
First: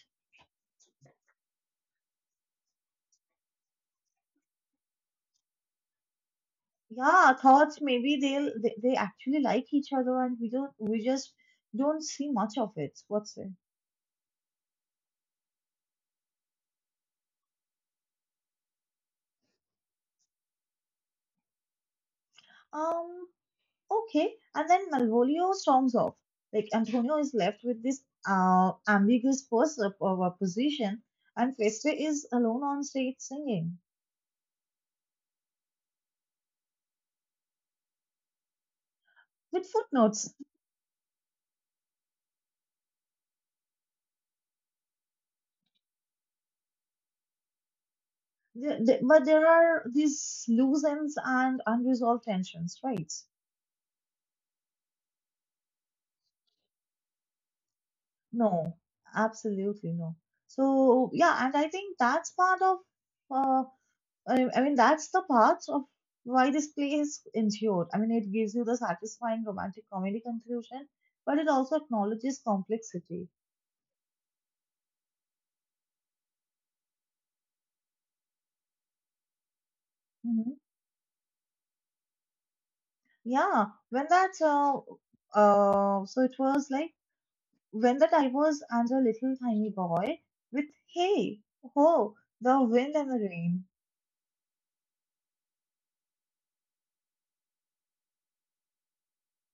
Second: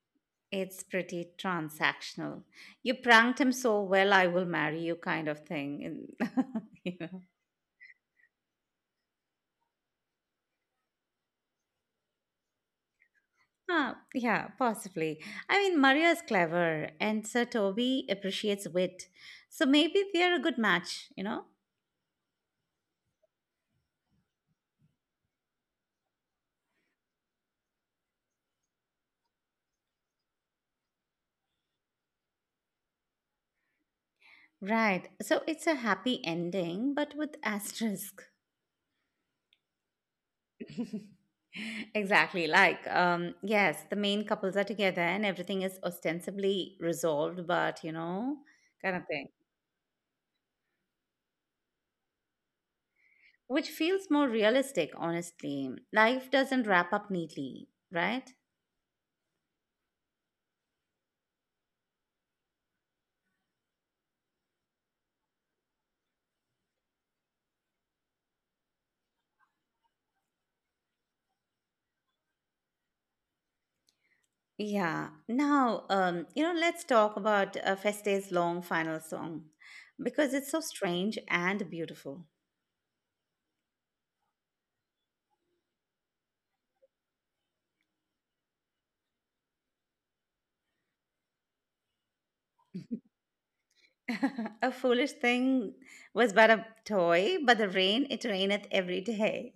A: It's pretty transactional. You pranked him so well, I will marry you, kind of thing. You
B: Yeah,
A: know.
B: I thought maybe they actually like each other and we just don't see much of it. What's it?
A: Ah, yeah, possibly. I mean, Maria is clever, and Sir Toby appreciates wit. So maybe they're a good match, you know?
B: Um, okay. And then Malvolio storms off. Like Antonio is left with this ambiguous pos- of a position, and Feste is alone on stage singing
A: Right. So it's a happy ending, but with asterisk.
B: with footnotes.
A: Exactly. Like, yes, the main couples are together and everything is ostensibly resolved, but you know, kind of
B: But
A: thing,
B: there are these loose ends and unresolved tensions, right?
A: which feels more realistic. Honestly, life doesn't wrap up neatly, right?
B: No, absolutely no. So, yeah, and I think that's part of, uh, I mean, that's the part of why this play is endured. I mean, it gives you the satisfying romantic comedy conclusion, but it also acknowledges complexity.
A: Yeah. Now, you know, let's talk about Feste's long final song, because it's so
B: Hmm.
A: strange and beautiful.
B: Yeah, when so it was like, when the divorce and a little tiny boy with hey, ho, the wind and the rain.
A: A foolish thing was but a toy, but the rain it raineth every day.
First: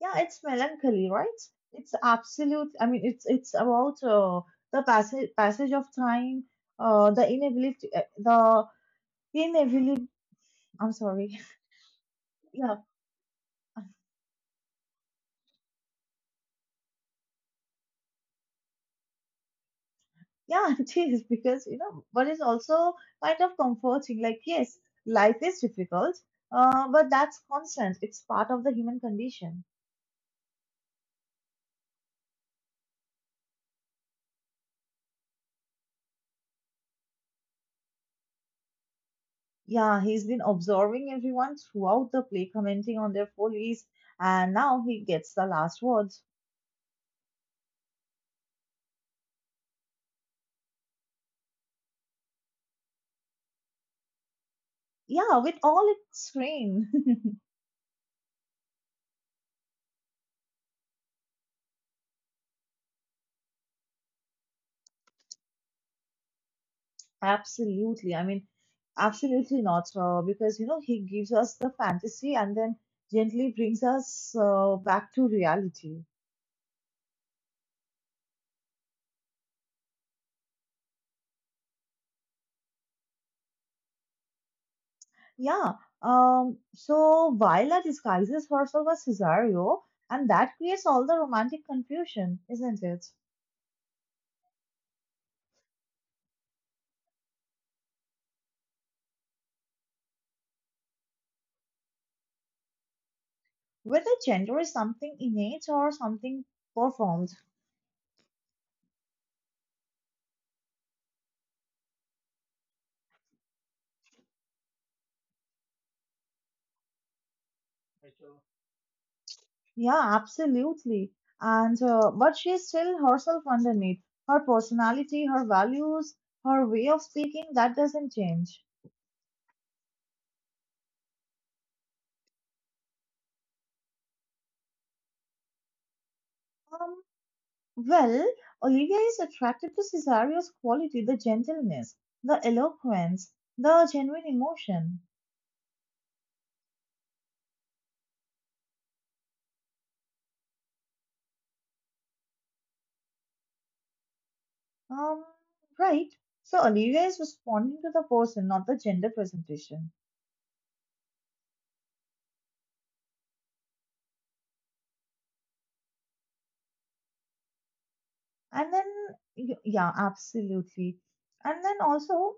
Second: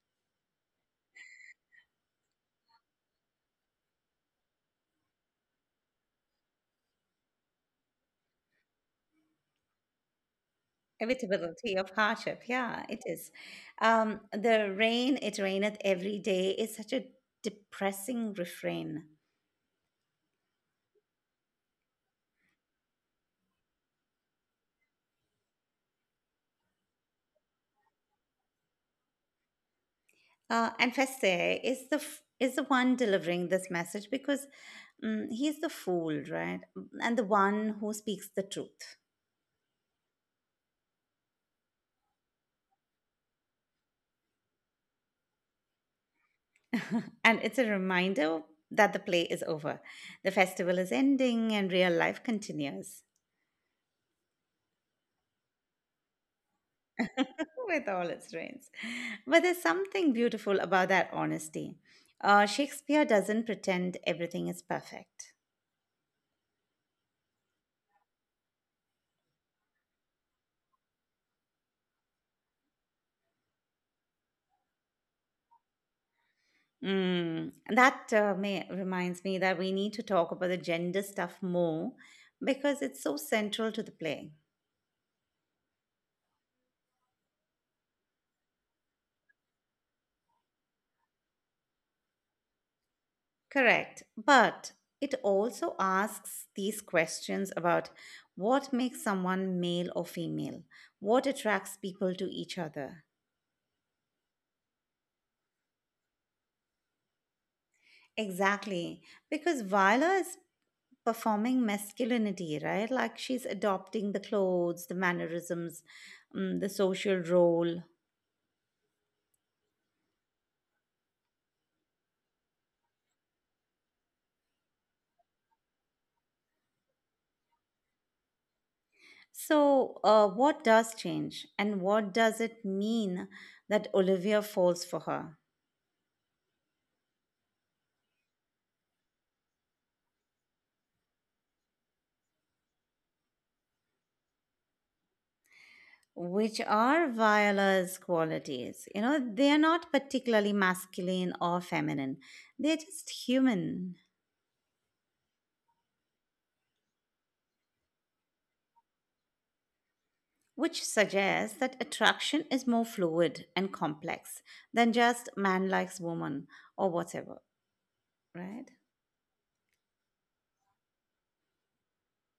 B: Yeah, it's melancholy, right? It's absolute. I mean, it's about the passage of time, uh, the inability, uh, the inability. I'm sorry.
A: Inevitability of hardship.
B: Yeah,
A: Yeah, it is. The rain, it raineth every day is such a depressing refrain.
B: yeah, it is, because you know, but it's also kind of comforting. Like, yes, life is difficult, but that's constant. It's part of the human condition.
A: And Feste is is the one delivering this message because he's the fool, right? And the one who speaks the truth.
B: Yeah, he's been observing everyone throughout the play, commenting on their follies, and now he gets the last word.
A: And it's a reminder that the play is over, the festival is ending, and real life continues.
B: Yeah, with all its strain.
A: With all its rains, but there's something beautiful about that honesty. Shakespeare doesn't pretend everything is perfect.
B: Absolutely. I mean, absolutely not. Because, you know, he gives us the fantasy and then gently brings us back to reality.
A: Mm. and That may, reminds me that we need to talk about the gender stuff more because it's so central to the play.
B: Yeah. So Viola disguises herself as Cesario, and that creates all the romantic confusion, isn't it?
A: Correct. But it also asks these questions about what makes someone male or female, what attracts people to each other.
B: Whether gender is something innate or something performed.
A: Exactly. Because Viola is performing masculinity, right? Like she's adopting the clothes, the mannerisms, the social role.
B: Yeah, absolutely. And but she's still herself underneath. Her personality, her values, her way of speaking, that doesn't change.
A: So, what does change, and what does it mean that Olivia falls for her?
B: Um, well, Olivia is attracted to Cesario's quality, the gentleness, the eloquence, the genuine emotion.
A: Which are Viola's qualities? You know, they're not particularly masculine or feminine, they're just human,
B: Um, right. So Olivia is responding to the person, not the gender presentation.
A: which suggests that attraction is more fluid and complex than just man likes woman or whatever, right?
B: And then, yeah, absolutely. And then also,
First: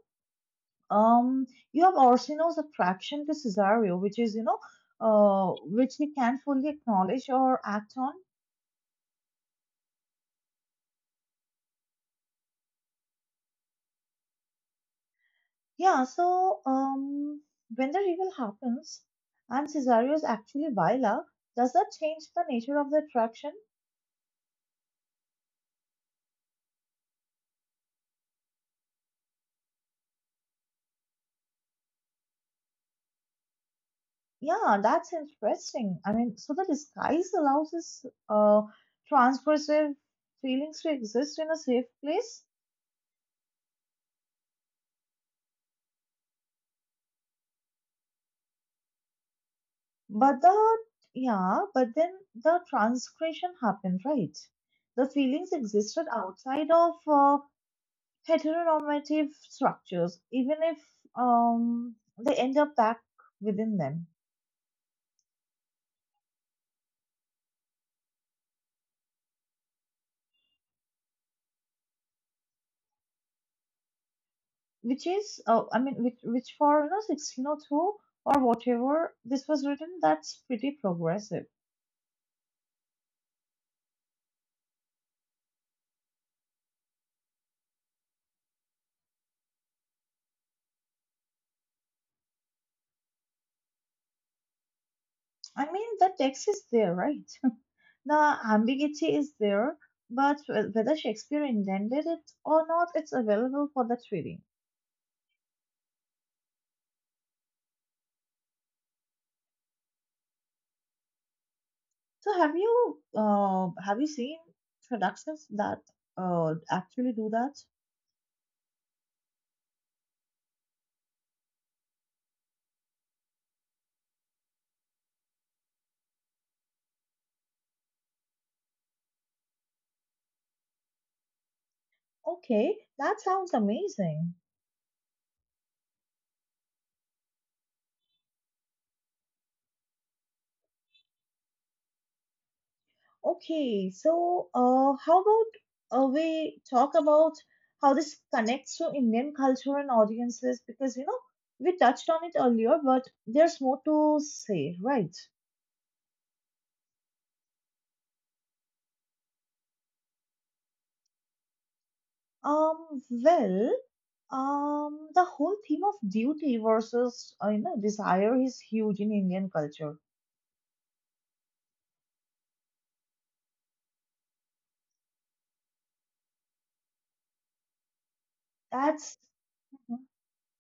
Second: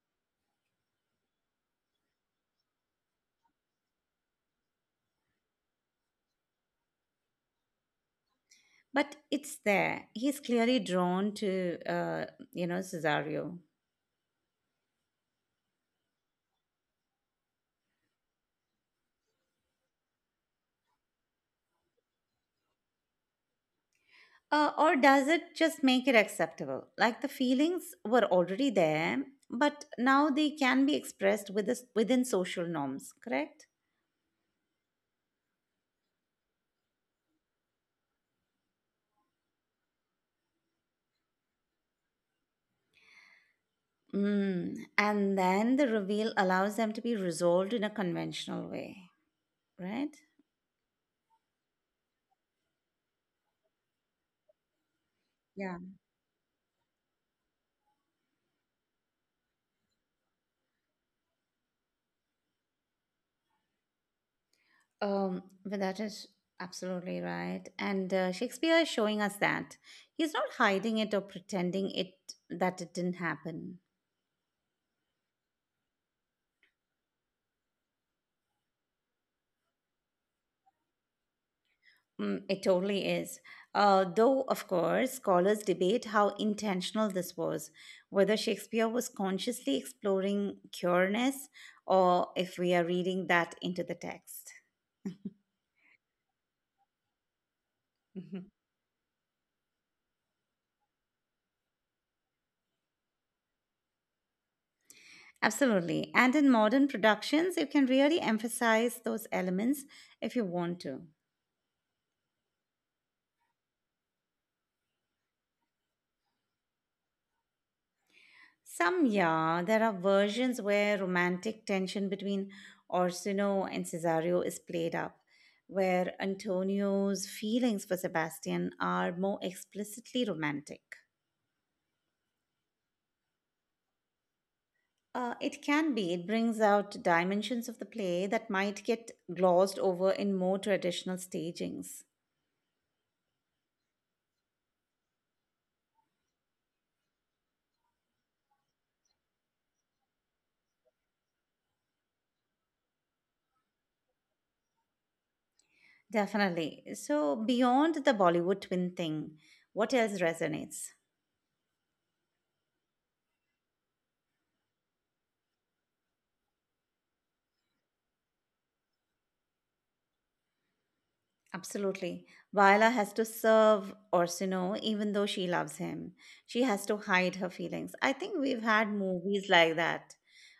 B: um you have Orsino's attraction to Cesario, which is, you know, which he can't fully acknowledge or act on.
A: But it's there. He's clearly drawn to, you know, Cesario.
B: Yeah, so when the reveal happens and Cesario is actually Viola, does that change the nature of the attraction?
A: Or does it just make it acceptable? Like the feelings were already there, but now they can be expressed with this, within social norms, correct?
B: Yeah, that's interesting. I mean, so the disguise allows this transgressive feelings to exist in a safe place.
A: Mm. And then the reveal allows them to be resolved in a conventional way, right?
B: But the yeah, but then the transgression happened, right? The feelings
A: Yeah.
B: existed outside of heteronormative structures, even if um, they end up back within them.
A: But that is absolutely right. And Shakespeare is showing us that he's not hiding it or pretending it that it didn't happen.
B: Which is, I mean, which for you know, 1602 or whatever this was written, that's pretty progressive.
A: Mm, it totally is. Though, of course, scholars debate how intentional this was, whether Shakespeare was consciously exploring cureness or if we are reading that into the text.
B: I mean, the text is there, right? The
A: Mhm.
B: ambiguity is there, but whether Shakespeare intended it or not, it's available for the reading.
A: Absolutely. And in modern productions, you can really emphasize those elements if you want to.
B: So have you seen productions that actually do that?
A: Some, yeah, there are versions where romantic tension between Orsino and Cesario is played up, where Antonio's feelings for Sebastian are more explicitly romantic.
B: Okay, that sounds amazing.
A: It can be, it brings out dimensions of the play that might get glossed over in more traditional stagings.
B: Okay, so how about we talk about how this connects to Indian culture and audiences? Because you know we touched on it earlier, but there's more to say, right?
A: Definitely. So, beyond the Bollywood twin thing, what else resonates?
B: Um, well, the whole theme of duty versus you know, desire is huge in Indian culture.
A: Absolutely. Viola has to serve Orsino even though she loves him. She has to hide her feelings. I think we've had
B: That's
A: movies like that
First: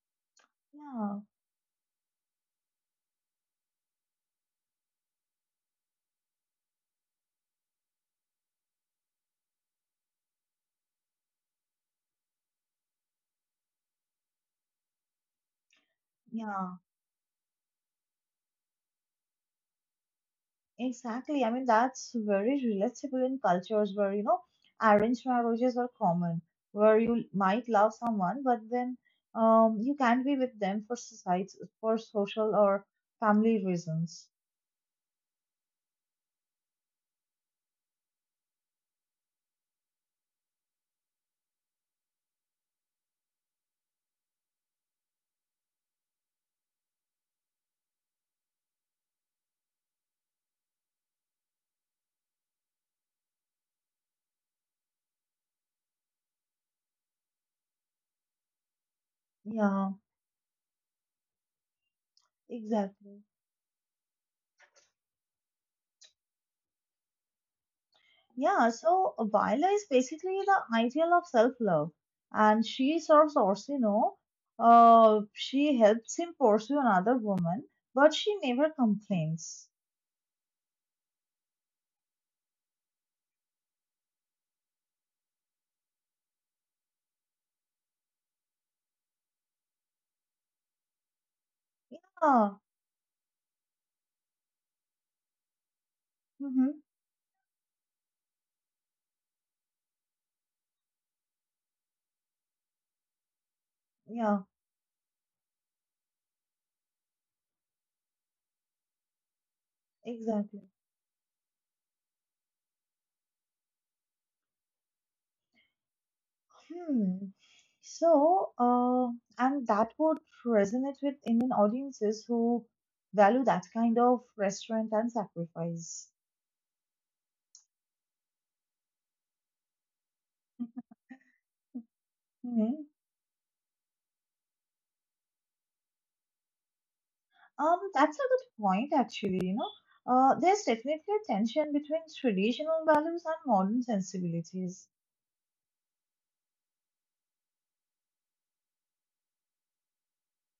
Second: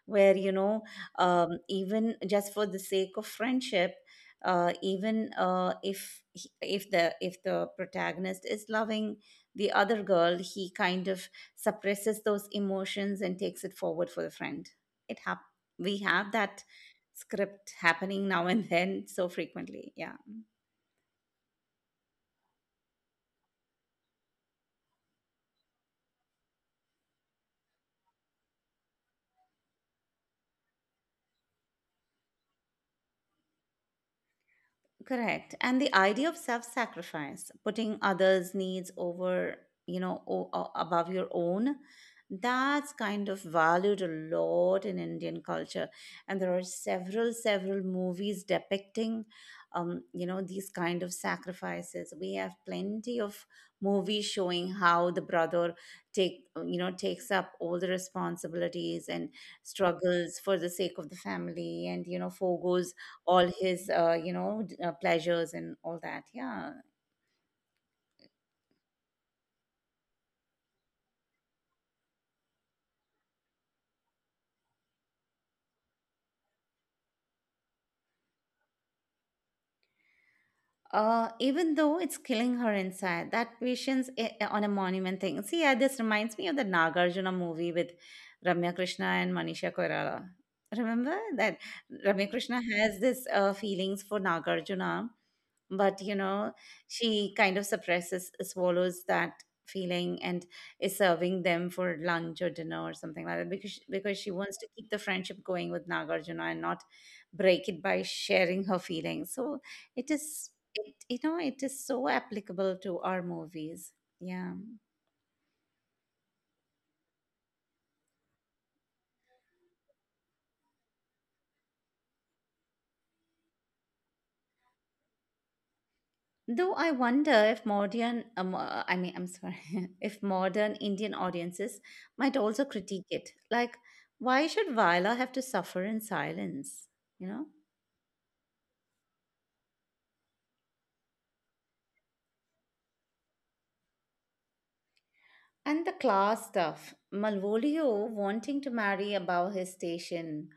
A: where, you know,
B: yeah.
A: even just for the sake of friendship, even if if the protagonist is loving the other girl, he kind of suppresses those emotions and takes it forward for the friend. It hap- we have that
B: Yeah,
A: script happening now and then so frequently. Yeah.
B: exactly. I mean, that's very relatable in cultures where, you know, arranged marriages are common, where you might love someone, but then you can't be with them for society, for social or family reasons.
A: Correct. And the idea of self-sacrifice, putting others' needs over, you know, above your own, that's kind of valued a lot in Indian culture. And there are several, several movies depicting, you know, these kind of sacrifices. We have plenty of movies showing how the brother you know, takes up all the responsibilities and
B: Yeah,
A: struggles for the sake of the family, and you know, forgoes
B: exactly.
A: all his you know pleasures and all that, yeah.
B: Yeah, so Baila is basically the ideal of self-love, and she serves Orsino. She helps him pursue another woman, but she never complains.
A: Even though it's killing her inside, that patience on a monument thing. See, yeah, this reminds me of the Nagarjuna movie with Ramya Krishna and Manisha Koirala. Remember that? Ramya
B: Yeah.
A: Krishna has this feelings for Nagarjuna, but you know
B: Mm-hmm.
A: she kind of suppresses, swallows that feeling, and is serving them for lunch or dinner or something like that because she
B: Yeah.
A: wants to keep the friendship going with Nagarjuna and not break it by sharing her feelings. So it is,
B: Exactly.
A: it, you know, it is so applicable to our movies, yeah.
B: Hmm. So, and that would resonate with Indian audiences who value that kind of restaurant and sacrifice.
A: Though I wonder if modern I mean I'm sorry if modern Indian audiences might also
B: Hmm.
A: critique it, like why should Viola have to suffer in silence, you know?
B: That's a good point, actually. You know, there's definitely a tension between traditional values and modern sensibilities.
A: And the class stuff, Malvolio wanting to marry above his station,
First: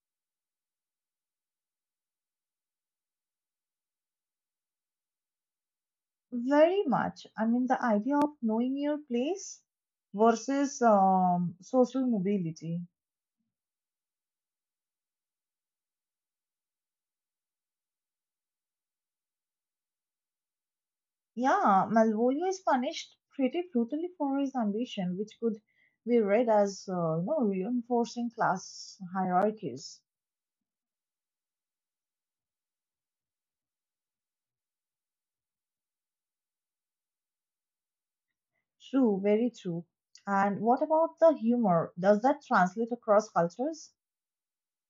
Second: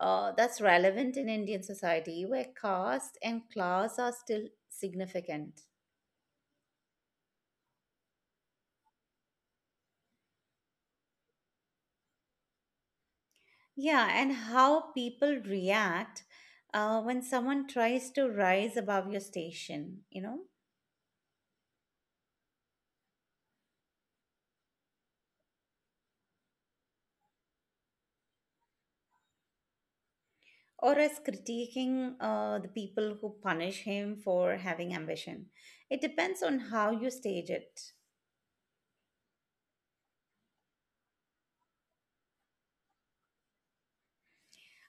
A: that's relevant in Indian society where caste and class are still significant.
B: Very much. I mean, the idea of knowing your place versus social mobility.
A: Yeah, and how people react when someone tries to rise above your station, you know,
B: Yeah, Malvolio is punished pretty brutally for his ambition, which could be read as, you know, reinforcing class hierarchies.
A: or as critiquing the people who punish him for having ambition. It depends on how you stage it.
B: True, very true. And what about the humor? Does that translate across cultures?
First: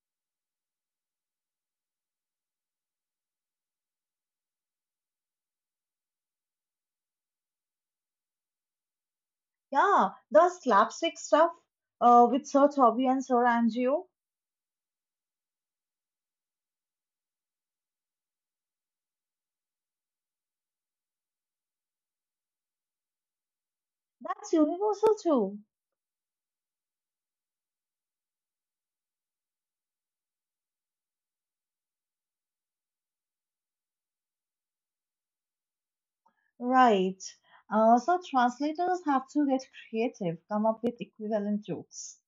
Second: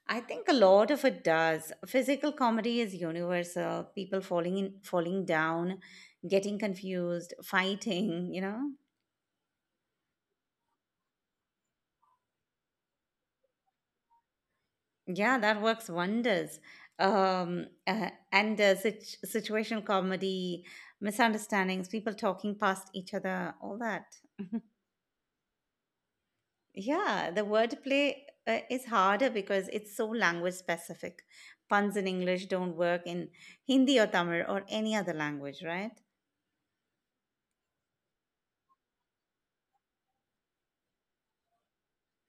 A: I think a lot of it does. Physical comedy is universal. People falling in, falling down, getting confused, fighting, you know.
B: Yeah, the slapstick stuff with Sir Toby and Sir Angio,
A: Yeah, that works wonders. Situation comedy, misunderstandings, people talking past each other, all that.
B: that's universal too.
A: Yeah, the wordplay is harder because it's so language specific. Puns in English don't work in Hindi or Tamil or any other language, right?
B: Right. So translators have to get creative, come up with equivalent jokes.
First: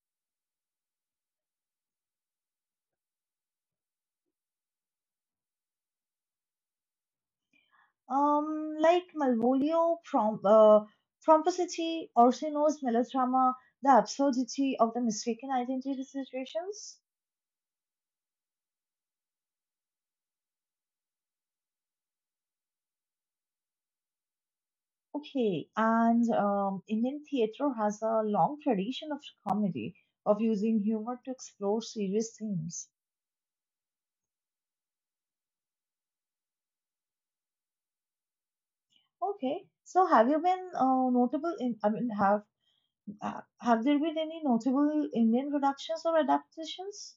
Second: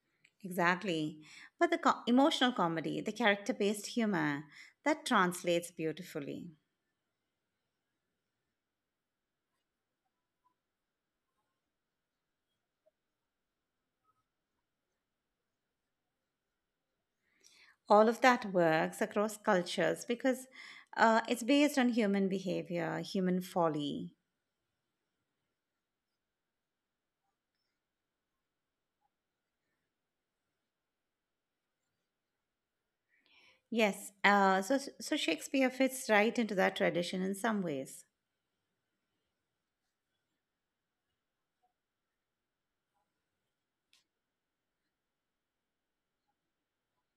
A: Exactly. But the emotional comedy, the character based humor, that translates beautifully.
B: Like Malvolio, from Pomposity, Orsino's melodrama, the absurdity of the mistaken identity situations.
A: All of that works across cultures because it's based on human behavior, human folly.
B: Okay, and Indian theatre has a long tradition of comedy, of using humor to explore serious themes.
A: Yes, so so Shakespeare fits right into that tradition in some ways.
B: Okay, so have you been notable in, I mean, have there been any notable Indian productions or adaptations?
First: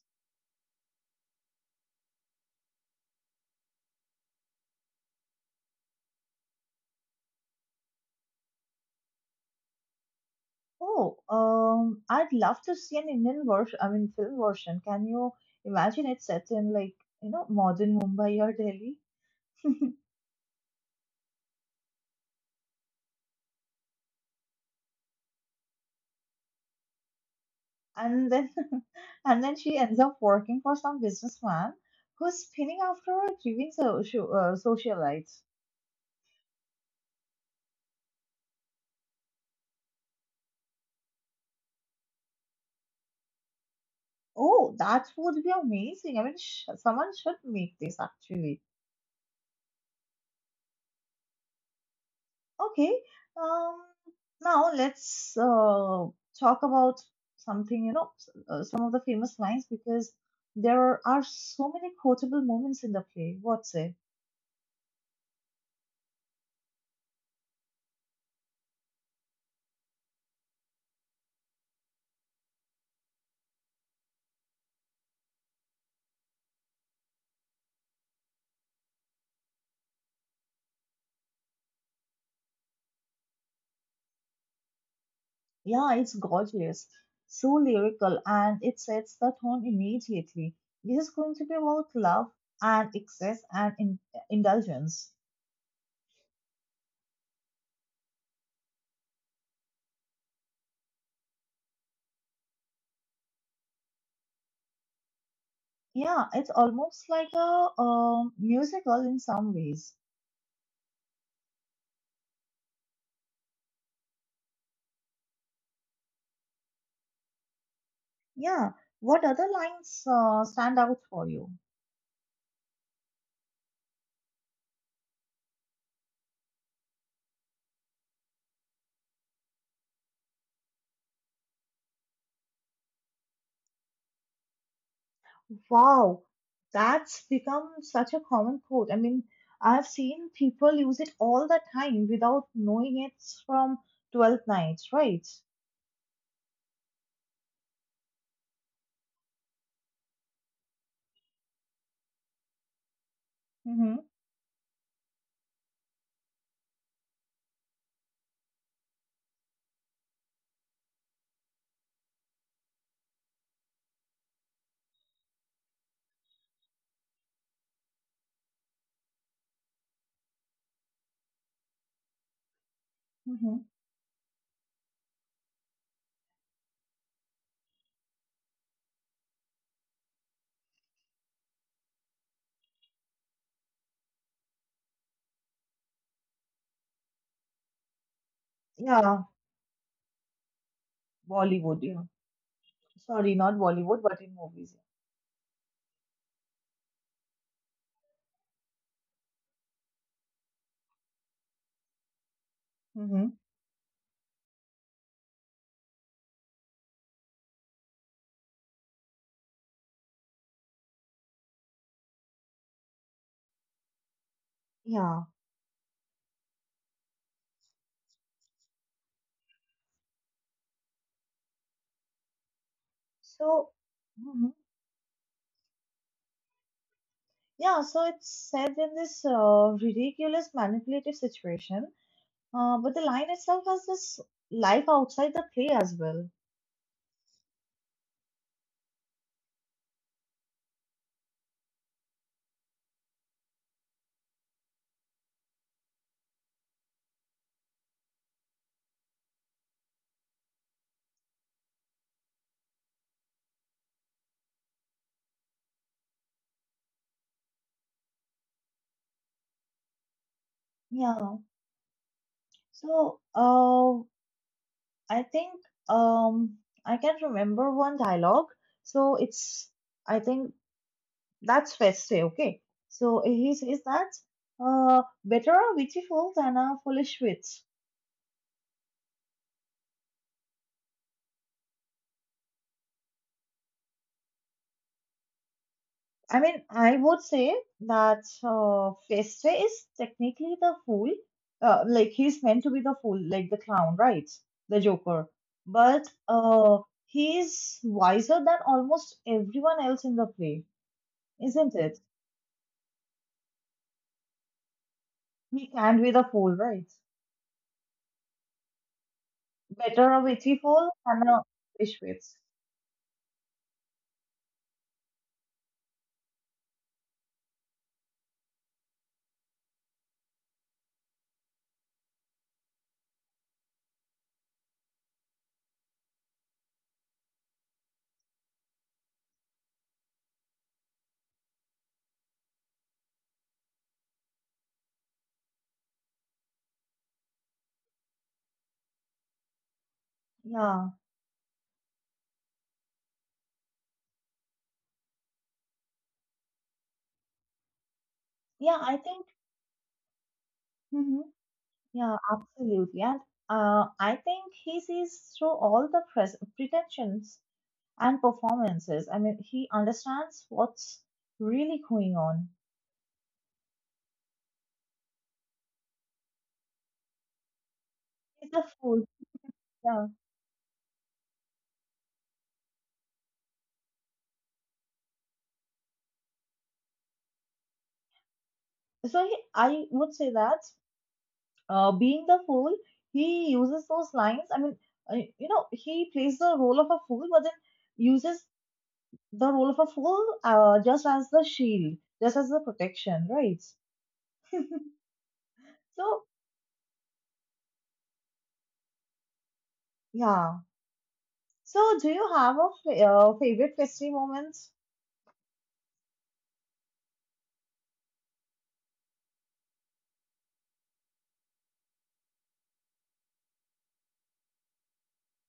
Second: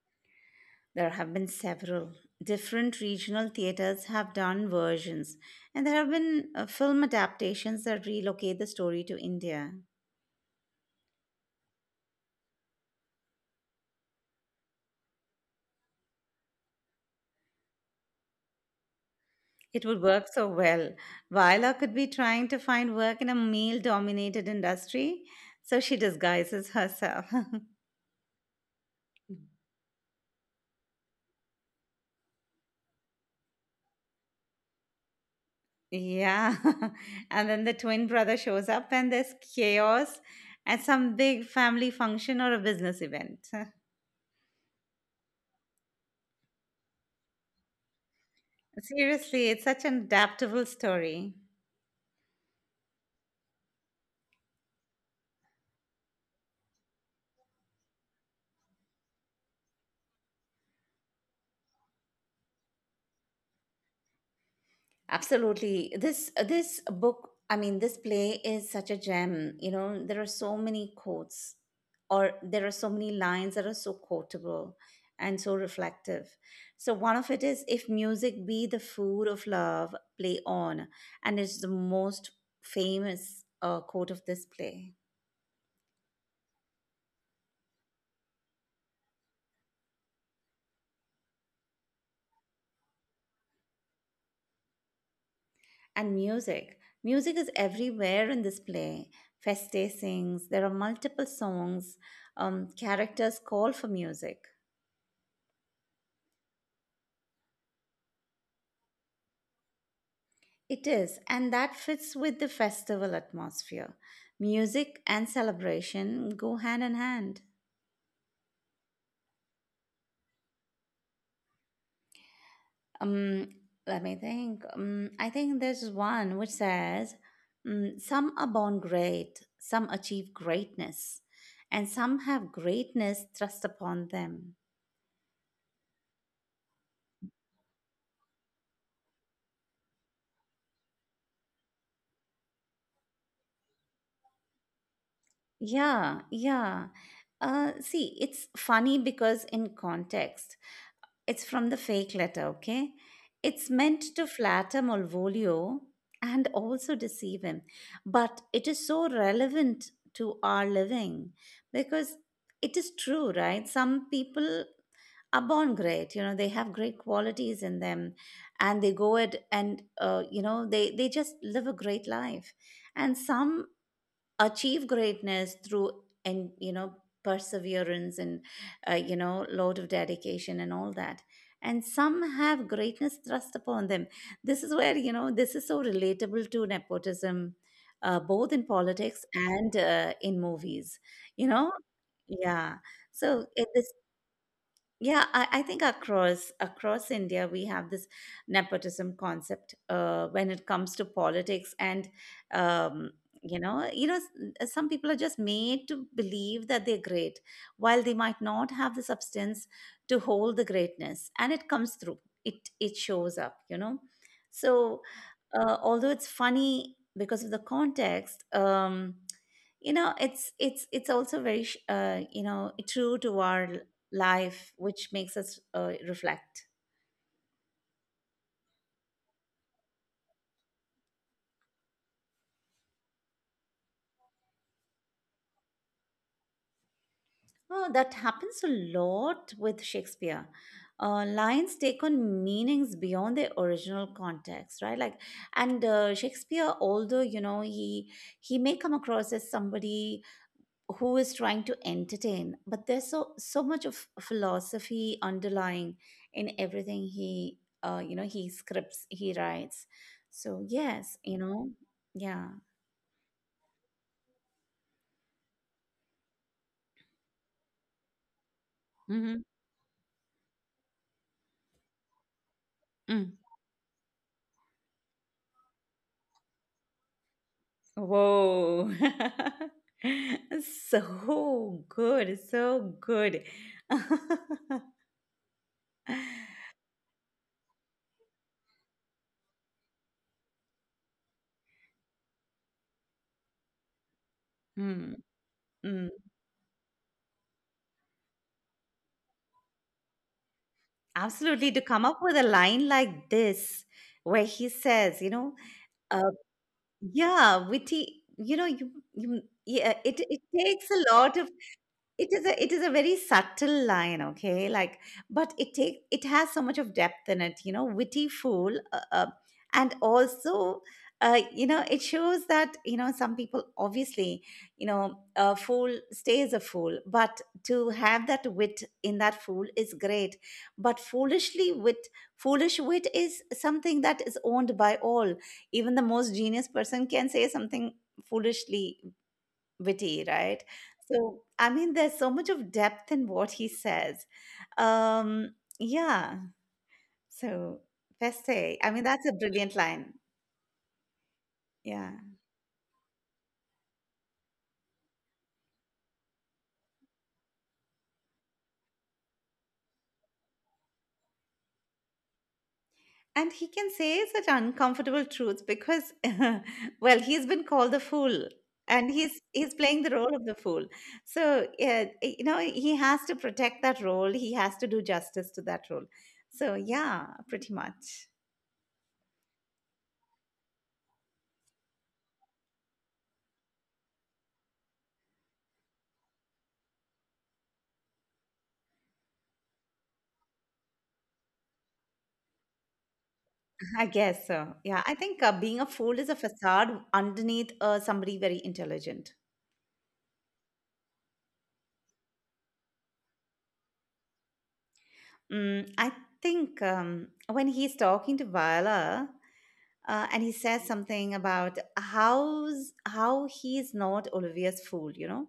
A: There have been several. Different regional theaters have done versions, and there have been film adaptations that relocate the story to India.
B: Oh, I'd love to see an Indian version, I mean, film version. Can you imagine it set in like, you know, modern Mumbai or Delhi?
A: It would work so well. Viola could be trying to find work in a male dominated industry, so she disguises herself.
B: And then, and then she ends up working for some businessman who's spinning after a grieving socialite.
A: Yeah. And then the twin brother shows up and there's chaos at some big family function or a business event.
B: Oh, that would be amazing. I mean, sh someone should make this actually.
A: Seriously, it's such an adaptable story.
B: Okay. Um, now let's talk about something, you know, some of the famous lines, because there are so many quotable moments in the play. What say?
A: Absolutely. This book, I mean, this play is such a gem. You know, there are so many quotes, or there are so many lines that are so quotable and so reflective. So one of it is, "If music be the food of love, play on," and it's the most famous quote of this play.
B: Yeah, it's gorgeous, so lyrical, and it sets the tone immediately. This is going to be about love and excess and indulgence.
A: And music, music is everywhere in this play. Feste sings. There are multiple songs. Characters call for music.
B: Yeah, it's almost like a musical in some ways.
A: It is, and that fits with the festival atmosphere. Music and celebration go hand in hand.
B: Yeah. What other lines stand out for you?
A: Um, Let me think. I think there's one which says, "Some are born great, some achieve greatness, and some have greatness thrust upon them."
B: Wow, that's become such a common quote. I mean, I've seen people use it all the time without knowing it's from 12th Nights, right?
A: Yeah, yeah. See, it's funny because in context, it's from the fake letter, okay? It's
B: Mm-hmm.
A: meant to flatter Malvolio and also deceive him. But it is so relevant to our living because it is true, right? Some people are born great, you know, they have great qualities in them and they go it and you know they just live a great life, and
B: Mm-hmm.
A: some achieve greatness through, and you know, perseverance and, you know, lot of dedication and all that, and some have greatness thrust upon them. This is where, you know, this is so relatable to nepotism, both in
B: Yeah,
A: politics and in movies, you know.
B: Bollywood, yeah.
A: Yeah,
B: Sorry,
A: so
B: not
A: this,
B: Bollywood, but in movies.
A: yeah, I think across india we have this nepotism concept when it comes to politics and, um,
B: Mm-hmm.
A: you know, you know, some people are just made to believe that they're great while they might not have the substance to hold the greatness, and it comes through, it shows up, you know. So
B: Yeah.
A: although it's funny because of the context, you know, it's also very you know, true to our
B: So, mhm.
A: life, which makes us reflect.
B: Yeah, so it's said in this ridiculous manipulative situation, but the line itself has this life outside the play as well.
A: Oh, that happens a lot with Shakespeare. Lines take on meanings beyond their original context, right? Like, and Shakespeare, although you know he may come across as somebody who is trying to entertain, but there's so much of philosophy underlying in everything he you know he writes. So yes,
B: Yeah.
A: you know, yeah.
B: So, uh, I think um I can remember one dialogue. So
A: Mm-hmm.
B: it's I think that's Feste, okay. So
A: Mm.
B: he says that better a witty fool than a foolish witch.
A: Whoa. So good, so good.
B: I mean I would say that Feste is technically the fool. Like he's meant to be the fool, like the clown, right? The
A: Hmm,
B: Joker. But
A: mm.
B: he's wiser than almost everyone else in the play,
A: Absolutely.
B: isn't
A: To
B: it?
A: come up with a line like this, where he says, you know,
B: He can be the
A: uh,
B: fool, right?
A: yeah, witty, you know, yeah,
B: Better a
A: it
B: veggie
A: takes
B: bowl
A: a
B: and
A: lot
B: a
A: of,
B: fish whips.
A: it is a very subtle line, okay, like, but it has so much of depth in it, you know, witty fool, and also, you know, it shows that, you know, some people obviously, you know, a fool stays a fool, but to have that wit in that fool is great. But foolishly wit, foolish wit is something that is owned by all. Even the most genius person can say something foolishly witty, right?
B: Yeah,
A: So, I mean, there's so much of depth in what he says. Um, yeah. So,
B: yeah,
A: Feste, I
B: I
A: mean,
B: think,
A: that's a brilliant line.
B: hmm, yeah,
A: Yeah.
B: absolutely. And I think he sees through all the pretensions and performances. I mean, he understands what's really going on.
A: And he can say such uncomfortable truths because, well, he's been called the
B: He's a
A: fool
B: fool.
A: and he's
B: Yeah.
A: playing the role of the fool. So yeah, you know, he has to protect that role, he has to do justice to that role. So yeah, pretty much.
B: So I would say that being the fool, he uses those lines. I mean, he plays the role of a fool, but then uses the role of a fool just as the shield, just as the protection, right?
A: I guess so. Yeah, I think being a fool
B: So,
A: is a facade underneath somebody very intelligent.
B: yeah. So, do you have a favorite festive moment?
A: Mm, I think when he's talking to Viola and he says something about how's, how he's not Olivia's fool, you know,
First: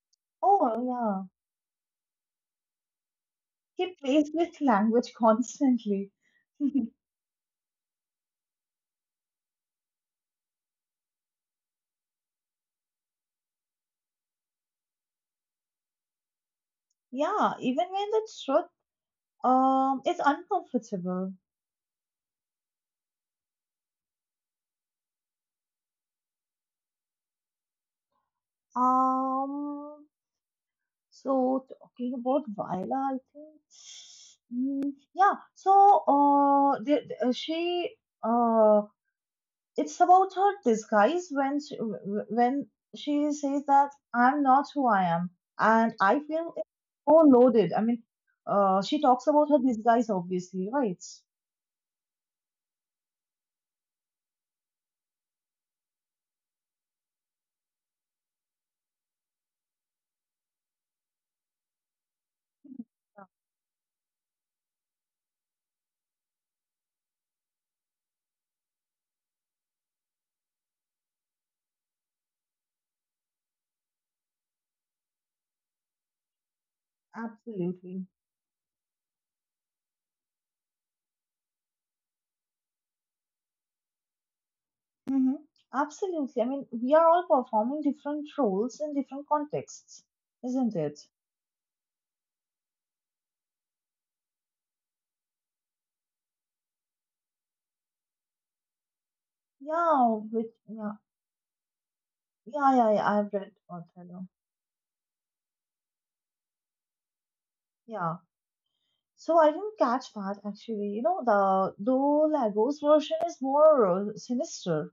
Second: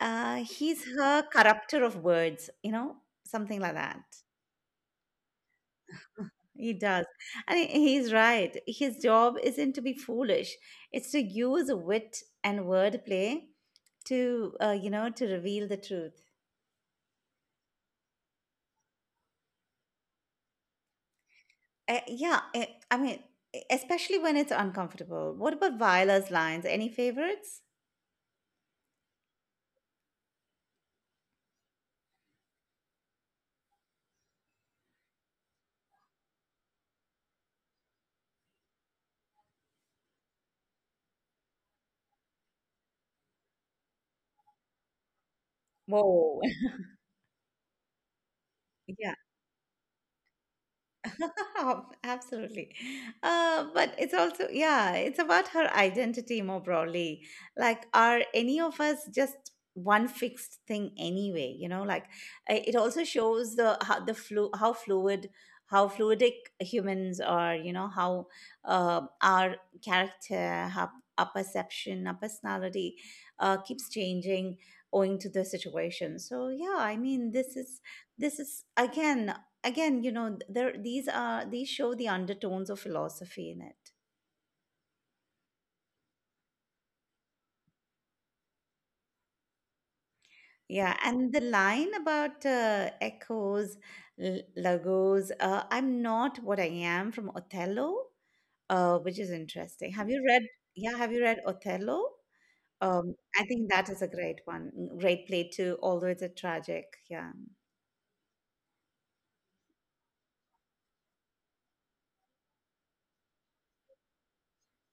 B: Oh,
A: he's her
B: yeah.
A: corrupter of words, you know, something like
B: He
A: that.
B: plays with language constantly.
A: He does. And he's right. His job isn't to be foolish, it's to use wit and wordplay to, you know, to reveal the truth.
B: Yeah, even when the truth is uncomfortable.
A: Yeah, I mean, e especially when it's uncomfortable. What about Viola's lines? Any favorites?
B: Um, Talking about Viola, I think. Yeah, so did, she. Uh, it's about her disguise when she says that I'm not who I am, and I
A: Whoa.
B: feel it's so loaded. I mean, she
A: Yeah.
B: talks about her disguise, obviously, right?
A: Absolutely. But it's also, yeah, it's about her identity more broadly. Like, are any of us just one fixed thing anyway? You know, like, it also shows the how fluid, how fluidic humans are. You know how our character, how our perception, our personality keeps changing owing to the situation. So yeah, I mean,
B: Absolutely.
A: this is again, again, you know, there these are, these show the undertones of philosophy in it.
B: Hmm. Absolutely. I mean, we are all performing different roles in different contexts, isn't
A: Yeah,
B: it?
A: and the line about echoes logos, I'm not what I am, from Othello, which is interesting. Have you
B: Yeah,
A: read,
B: with yeah,
A: yeah, have you read Othello?
B: yeah, yeah. Yeah, I've
A: I
B: read
A: think that is a
B: Othello.
A: great one, great play too, although it's a tragic, yeah.
B: Yeah. So I didn't catch that actually. You know, the though Lagos version is more sinister.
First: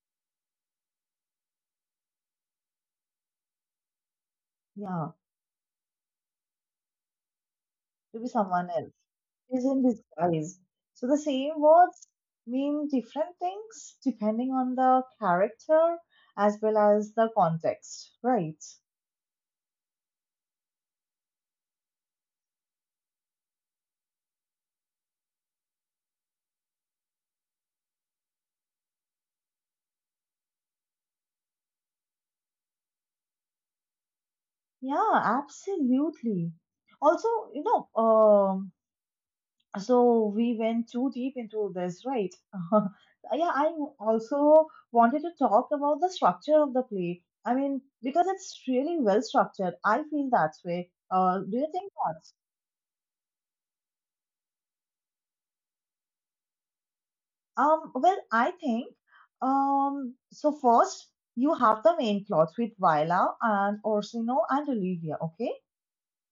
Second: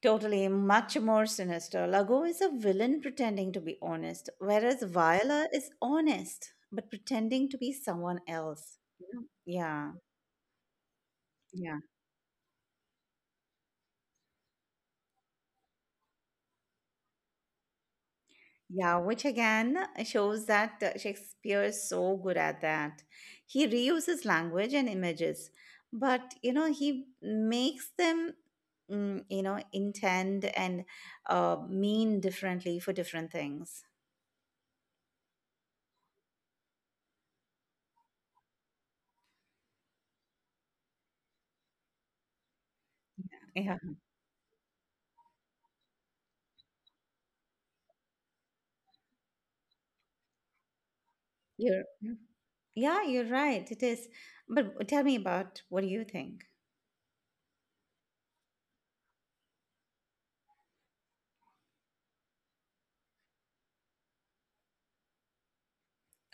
A: Totally, much more sinister. Lago is a villain pretending to be honest, whereas
B: Yeah.
A: Viola is honest but pretending to be someone
B: To be someone
A: else,
B: else
A: you know?
B: is in
A: Yeah,
B: disguise. So the same
A: yeah,
B: words mean different things depending on the character as well as the context, right?
A: yeah, which again shows that Shakespeare is so good at that. He reuses language and images, but you know, he makes them, mm, you know, intend and mean differently for different things.
B: Yeah, absolutely. Also, you know, so we went too deep into this, right? Yeah, I
A: Yeah,
B: also wanted to talk about the structure of the play. I mean, because it's really well structured. I feel that way. Do you
A: you're
B: think?
A: Yeah, you're right. It is. But tell me about, what do you think?
B: Well, I think so. First, you have the main plots with Viola and Orsino and Olivia, okay?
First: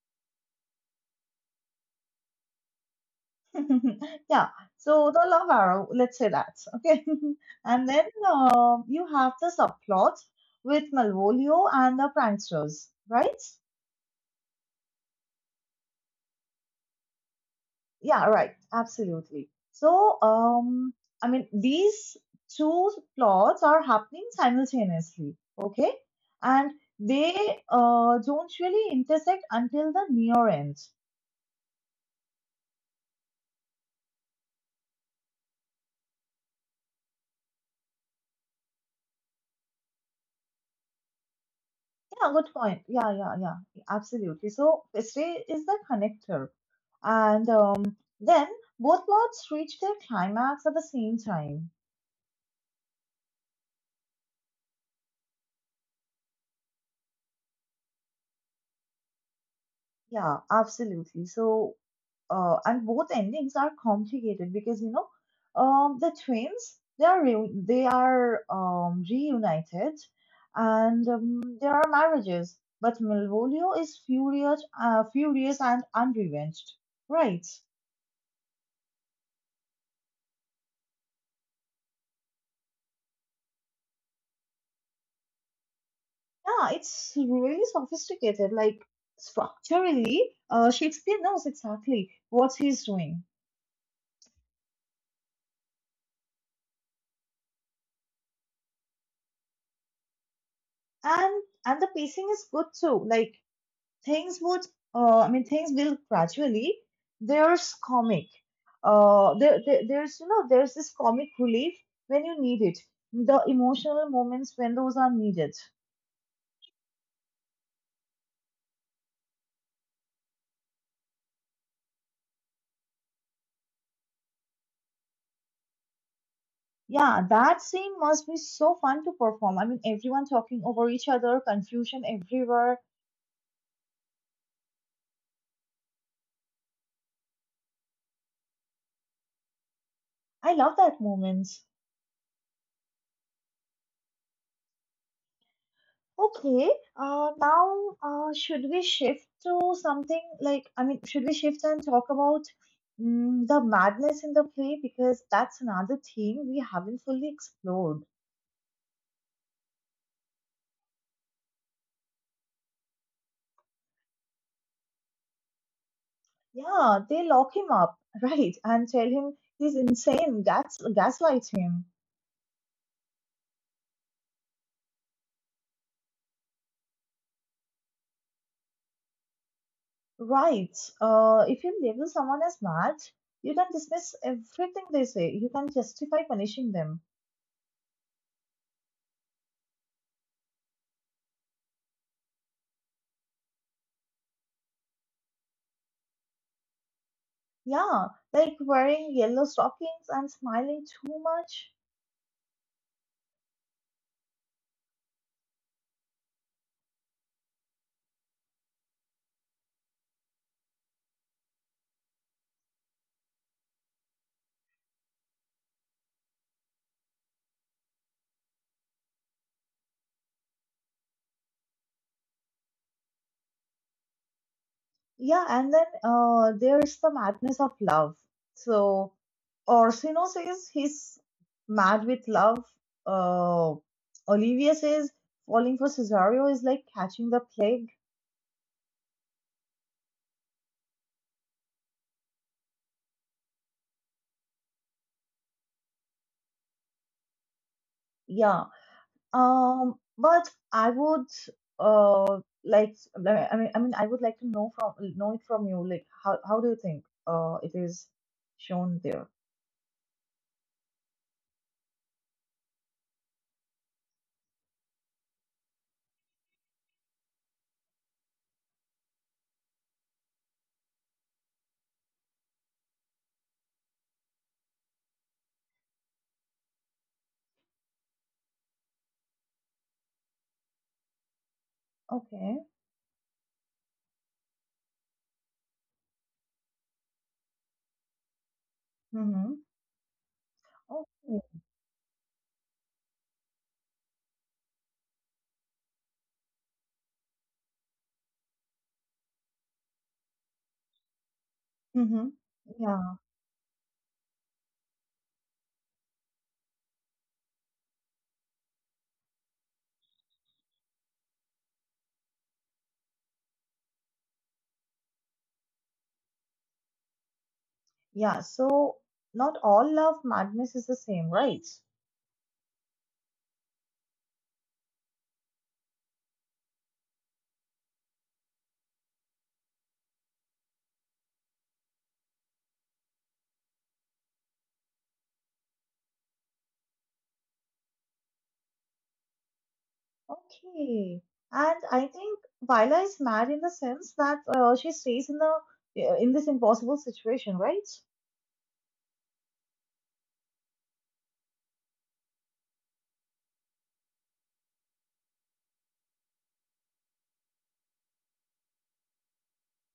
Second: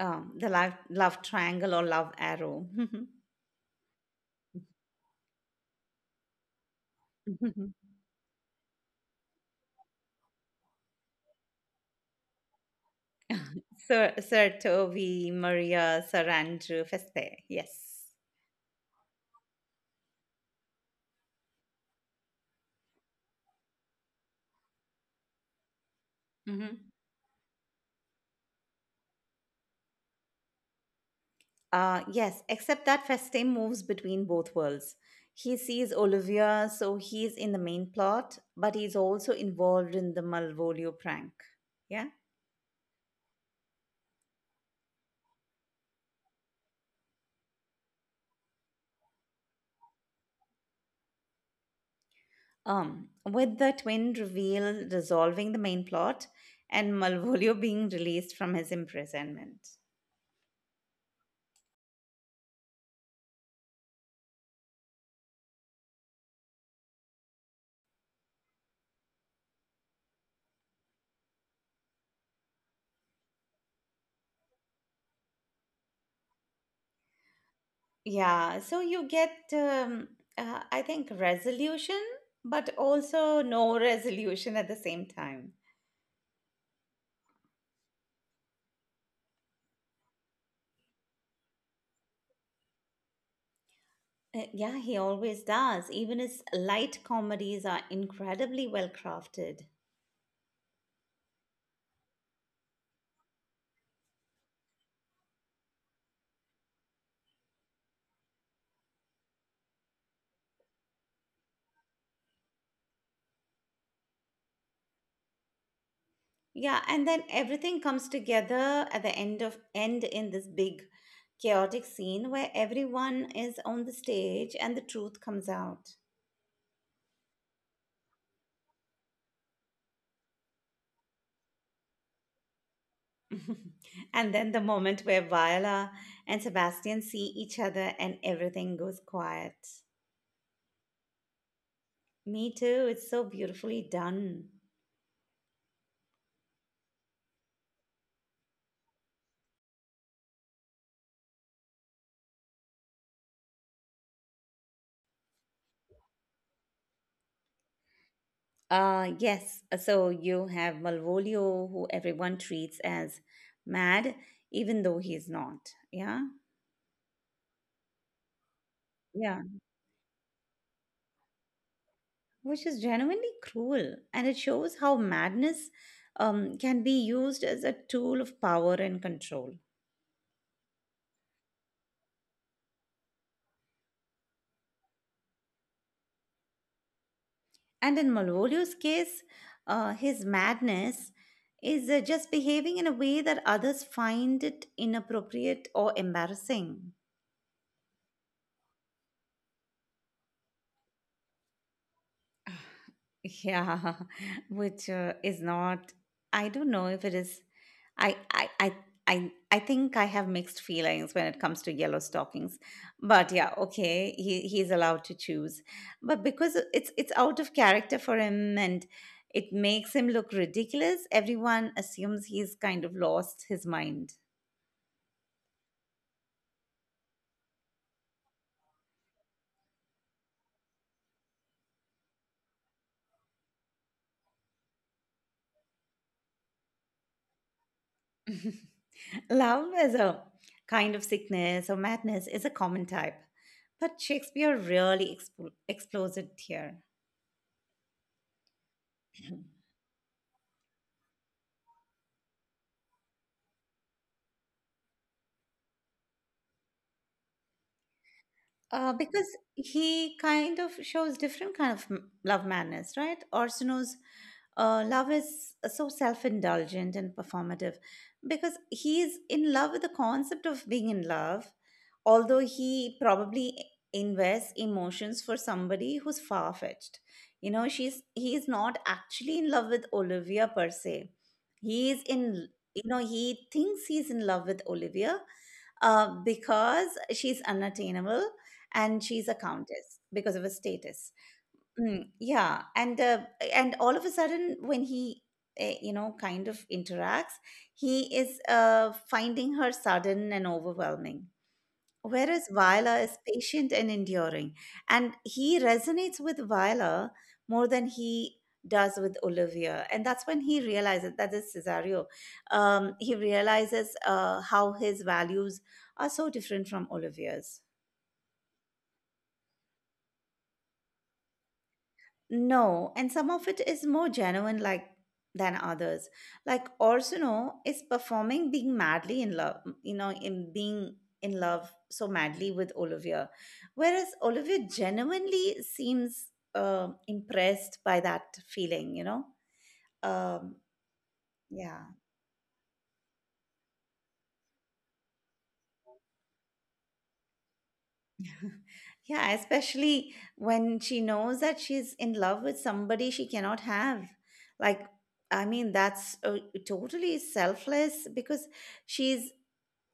A: The love, love triangle or love arrow.
B: Yeah, so the love arrow, let's say that, okay? And then you have the subplots with Malvolio and the pranksters, right?
A: Sir, Sir Toby, Maria, Sir Andrew, Feste. Yes.
B: Yeah, right. Absolutely. I mean, these two plots are happening simultaneously, okay? And
A: Mhm.
B: they don't really intersect until the near end.
A: Yes, except that Feste moves between both worlds. He sees Olivia, so he's in the main plot, but he's also involved in the Malvolio prank. Yeah.
B: Yeah, good point. Yeah, yeah, yeah. Absolutely. So, Feste is the connector. And then both plots reach their climax at the same time.
A: With the twin reveal resolving the main plot and Malvolio being released from his imprisonment.
B: Yeah, absolutely. And both endings are complicated because you know the twins they are they are reunited and there are marriages but Malvolio is furious furious and unrevenged, right?
A: Yeah, so you get, I think, resolution, but also no resolution at the same time.
B: Yeah, it's really sophisticated like structurally, Shakespeare knows exactly what he's doing.
A: Yeah, he always does. Even his light comedies are incredibly well crafted.
B: And the pacing is good too, like things would, things will gradually, there's comic, there's you know there's this comic relief when you need it, the emotional moments when those are needed.
A: Yeah, and then everything comes together at the end in this big chaotic scene where everyone is on the stage and the truth comes out.
B: Yeah, that scene must be so fun to perform. I mean, everyone talking over each other, confusion everywhere.
A: And then the moment where Viola and Sebastian see each other, and everything goes quiet.
B: I love that moment.
A: Me too, it's so beautifully done.
B: Okay, now should we shift to something like, I mean, should we shift and talk about, the madness in the play? Because that's another theme we haven't fully explored.
A: Yes, so you have Malvolio who everyone treats as mad even though he's not. Yeah?
B: Yeah, they lock him up, right, and tell him
A: Yeah,
B: he's insane, gaslight him.
A: which is genuinely cruel, and it shows how madness can be used as a tool of power and control.
B: Right, if you label someone as mad, you can dismiss everything they say, you can justify punishing them.
A: And in Malvolio's case, his madness is just behaving in a way that others find it inappropriate or embarrassing.
B: Yeah, like wearing yellow stockings and smiling too much.
A: Yeah, which is not, I don't know if it is, I, I, I, I think I have mixed feelings when it comes to yellow stockings, but yeah, okay, he's allowed to choose, but because it's out of character for him and it makes him look ridiculous, everyone assumes he's kind of lost his mind.
B: Yeah, and then there's the madness of love. So Orsino says he's mad with love. Uh, Olivia says falling for Cesario is like catching the plague.
A: Love as a kind of sickness or madness is a common type, but Shakespeare really explores it here.
B: Yeah. But I would I would like to know from know it from you. Like how do you think it is shown
A: Because
B: there?
A: he kind of shows different kind of love madness, right? Orsino's love is so self-indulgent and performative because he's in love with the concept of being in love, although he probably invests emotions for somebody who's far-fetched. You know, she's he is not actually in love with Olivia per se. He is in,
B: Okay.
A: you know, he thinks he's in love with Olivia, because she's unattainable, and she's a
B: Mm-hmm.
A: countess because of her status.
B: Okay.
A: Mm, yeah, and all of a sudden, when he you know, kind of interacts, he is finding her sudden and overwhelming.
B: Mm-hmm.
A: Whereas Viola
B: Yeah.
A: is patient and enduring, and he resonates with Viola more than he does with Olivia, and that's when he realizes that is Cesario. He realizes how his values are so different from Olivia's.
B: Yeah, so not all love madness is the same, right?
A: No, and some of it is more genuine like than others. Like Orsono is performing being madly in love, you know, in being in love so madly with Olivia. Whereas Olivia genuinely seems impressed by that feeling, you know. Um
B: Okay. And
A: yeah.
B: I think Viola is mad in the sense that she stays in the in this impossible situation, right?
A: Yeah, especially when she knows that she's in love with somebody she cannot have. Like, I mean that's totally selfless because she's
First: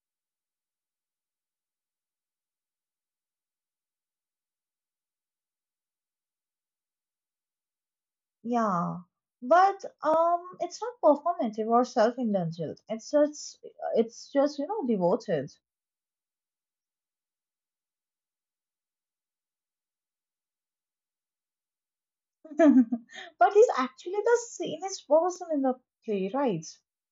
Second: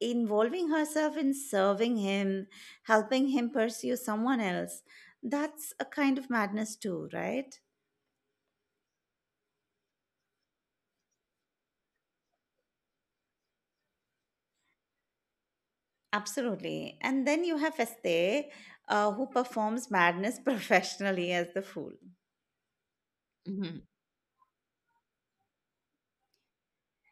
A: involving herself in serving him, helping him pursue someone else. That's a kind of madness, too, right?
B: Yeah. But it's not performative or self-indulgent. It's just you know, devoted.
A: Absolutely. And then you have Este, who performs madness professionally as the fool.
B: But he's
A: Mhm.
B: actually the sanest person in the play, right?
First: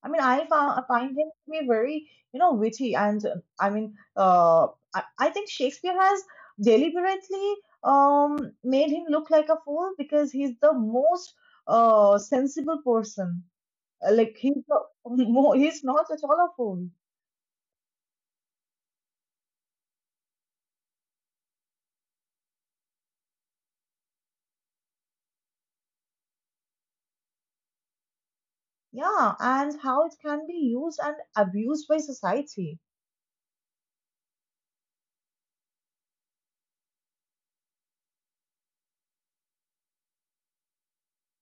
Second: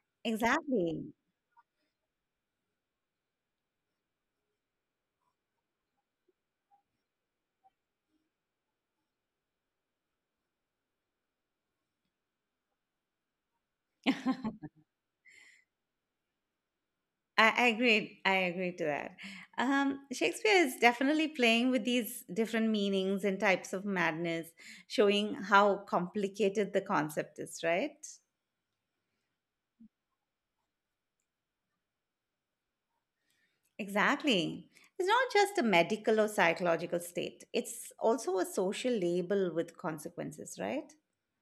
B: I mean, I find
A: Exactly.
B: him to be very, you know, witty, and I think Shakespeare has deliberately um made him look like a fool because he's the most sensible person. Like he's the, he's not at all a fool.
A: I agree. I agree to that. Shakespeare is definitely playing with these different meanings and types of madness, showing how complicated the concept is, right?
B: Yeah, and how it can be used and abused by society.
A: Exactly. It's not just a medical or psychological state, it's also a social label with consequences, right?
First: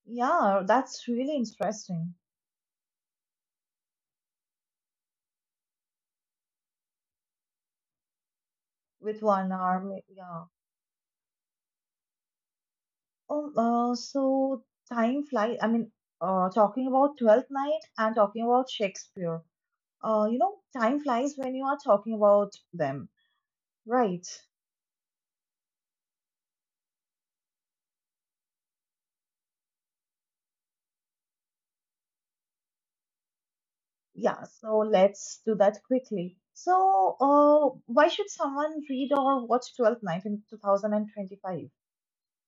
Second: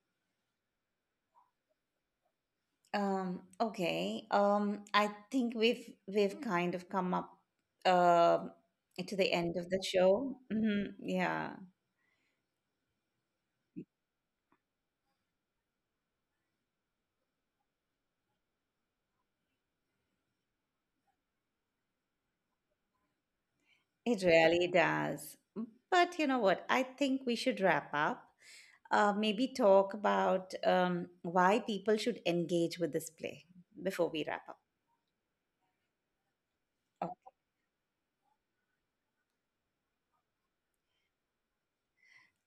B: Yeah, that's really interesting
A: Okay. I think we've kind of come up um to
B: with
A: the
B: one
A: end of the
B: arm.
A: show.
B: Yeah.
A: Mhm, yeah,
B: So time flies. I mean, talking about Twelfth Night and talking about Shakespeare. You know, time flies when you are talking about them,
A: it
B: right?
A: really does. But you know what? I think we should wrap up. Maybe talk about why people should engage with this play before we wrap
B: Yeah.
A: up.
B: So let's do that quickly. So, why should someone read or watch Twelfth Night in 2025?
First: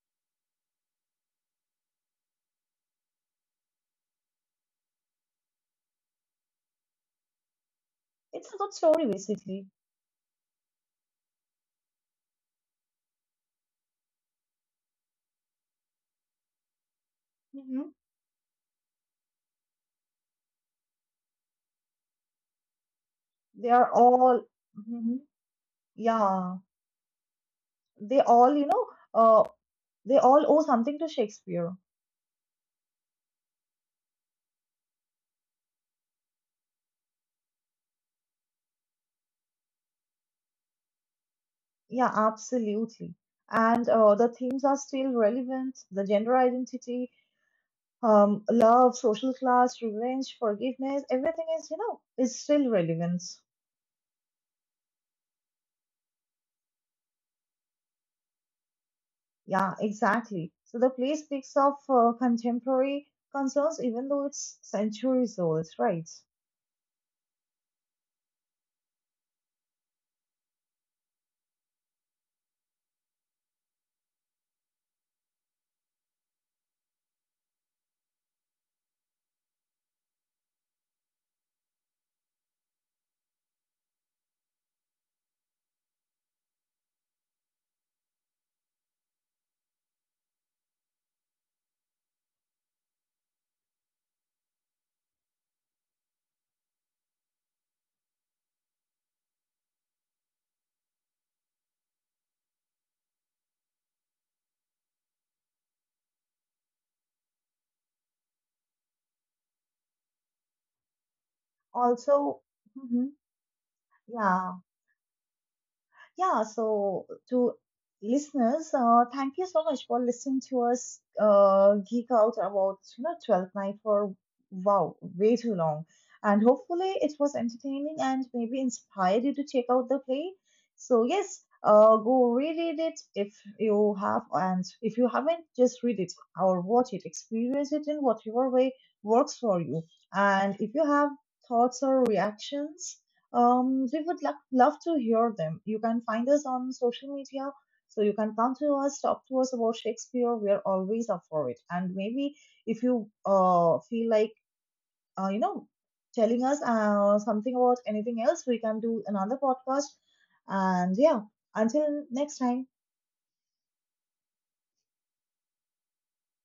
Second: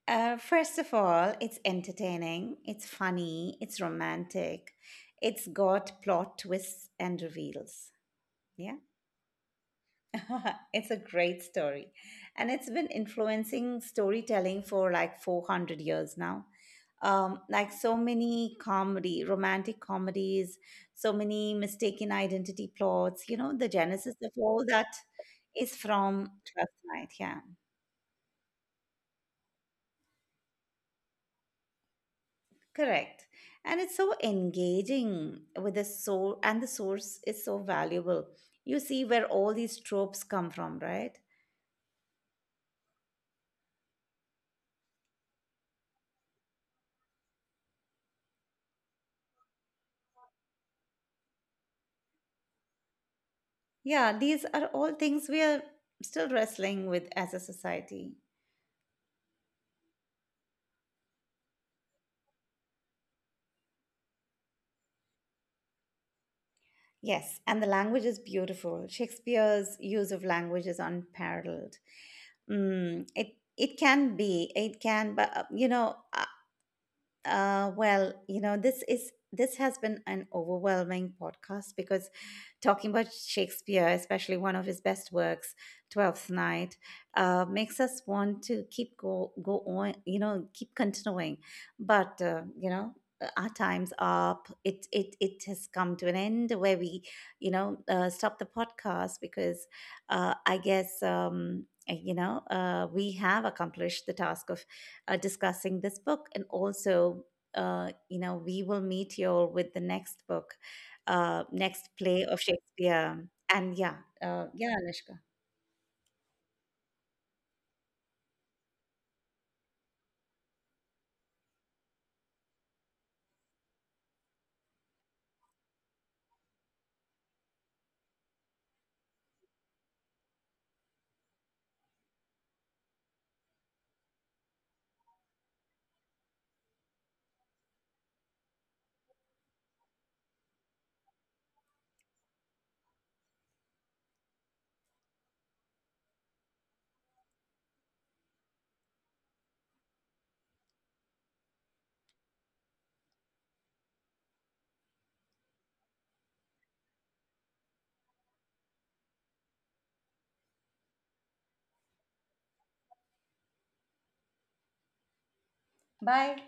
A: First of all, it's entertaining, it's funny, it's romantic, it's got plot twists and reveals.
B: It's a good
A: Yeah,
B: story, basically.
A: it's a great story. And it's been influencing storytelling for like 400 years now. Like
B: Hmm.
A: so many comedy, romantic comedies, so many mistaken identity plots, you know, the
B: They are
A: genesis of
B: all,
A: all that
B: hmm,
A: is from
B: yeah,
A: Twelfth Night. Yeah.
B: they all, you know, uh, they all owe something to Shakespeare.
A: Correct. And it's so engaging with the source, and the source is so valuable. You see where all these tropes come from, right?
B: Yeah, absolutely. And the themes are still relevant. The gender identity, love, social class, revenge, forgiveness, everything is, you know, is still relevant.
A: Yeah, these are all things we are still wrestling with as a society.
B: Yeah, exactly. So the play speaks of contemporary concerns, even though it's centuries old, right?
A: Yes, and the language is beautiful. Shakespeare's use of language is unparalleled. Mm, it can be, it can, but you know, well, you know, this has been an overwhelming podcast because talking about Shakespeare, especially one of his best works, Twelfth Night, makes us want to keep go on, you know, keep continuing. But you know, our time's up. It has come to an end where we, you know, stop the podcast because I guess. You know, we have accomplished the task of discussing this book, and also, you know, we will meet you all with the next book, next play of
B: Also, mhm,
A: Shakespeare. And yeah,
B: yeah,
A: yeah, Anushka.
B: yeah, so to listeners, thank you so much for listening to us geek out about you know Twelfth Night for wow way too long, and hopefully it was entertaining and maybe inspired you to check out the play. So yes, go reread it if you have, and if you haven't, just read it or watch it, experience it in whatever way works for you. And if you have thoughts or reactions, we would love to hear them. You can find us on social media, so you can come to us, talk to us about Shakespeare. We are always up for it. And maybe if you feel like, uh, you know, telling us something about anything else, we can do another podcast. And yeah, until next time.
A: Bye.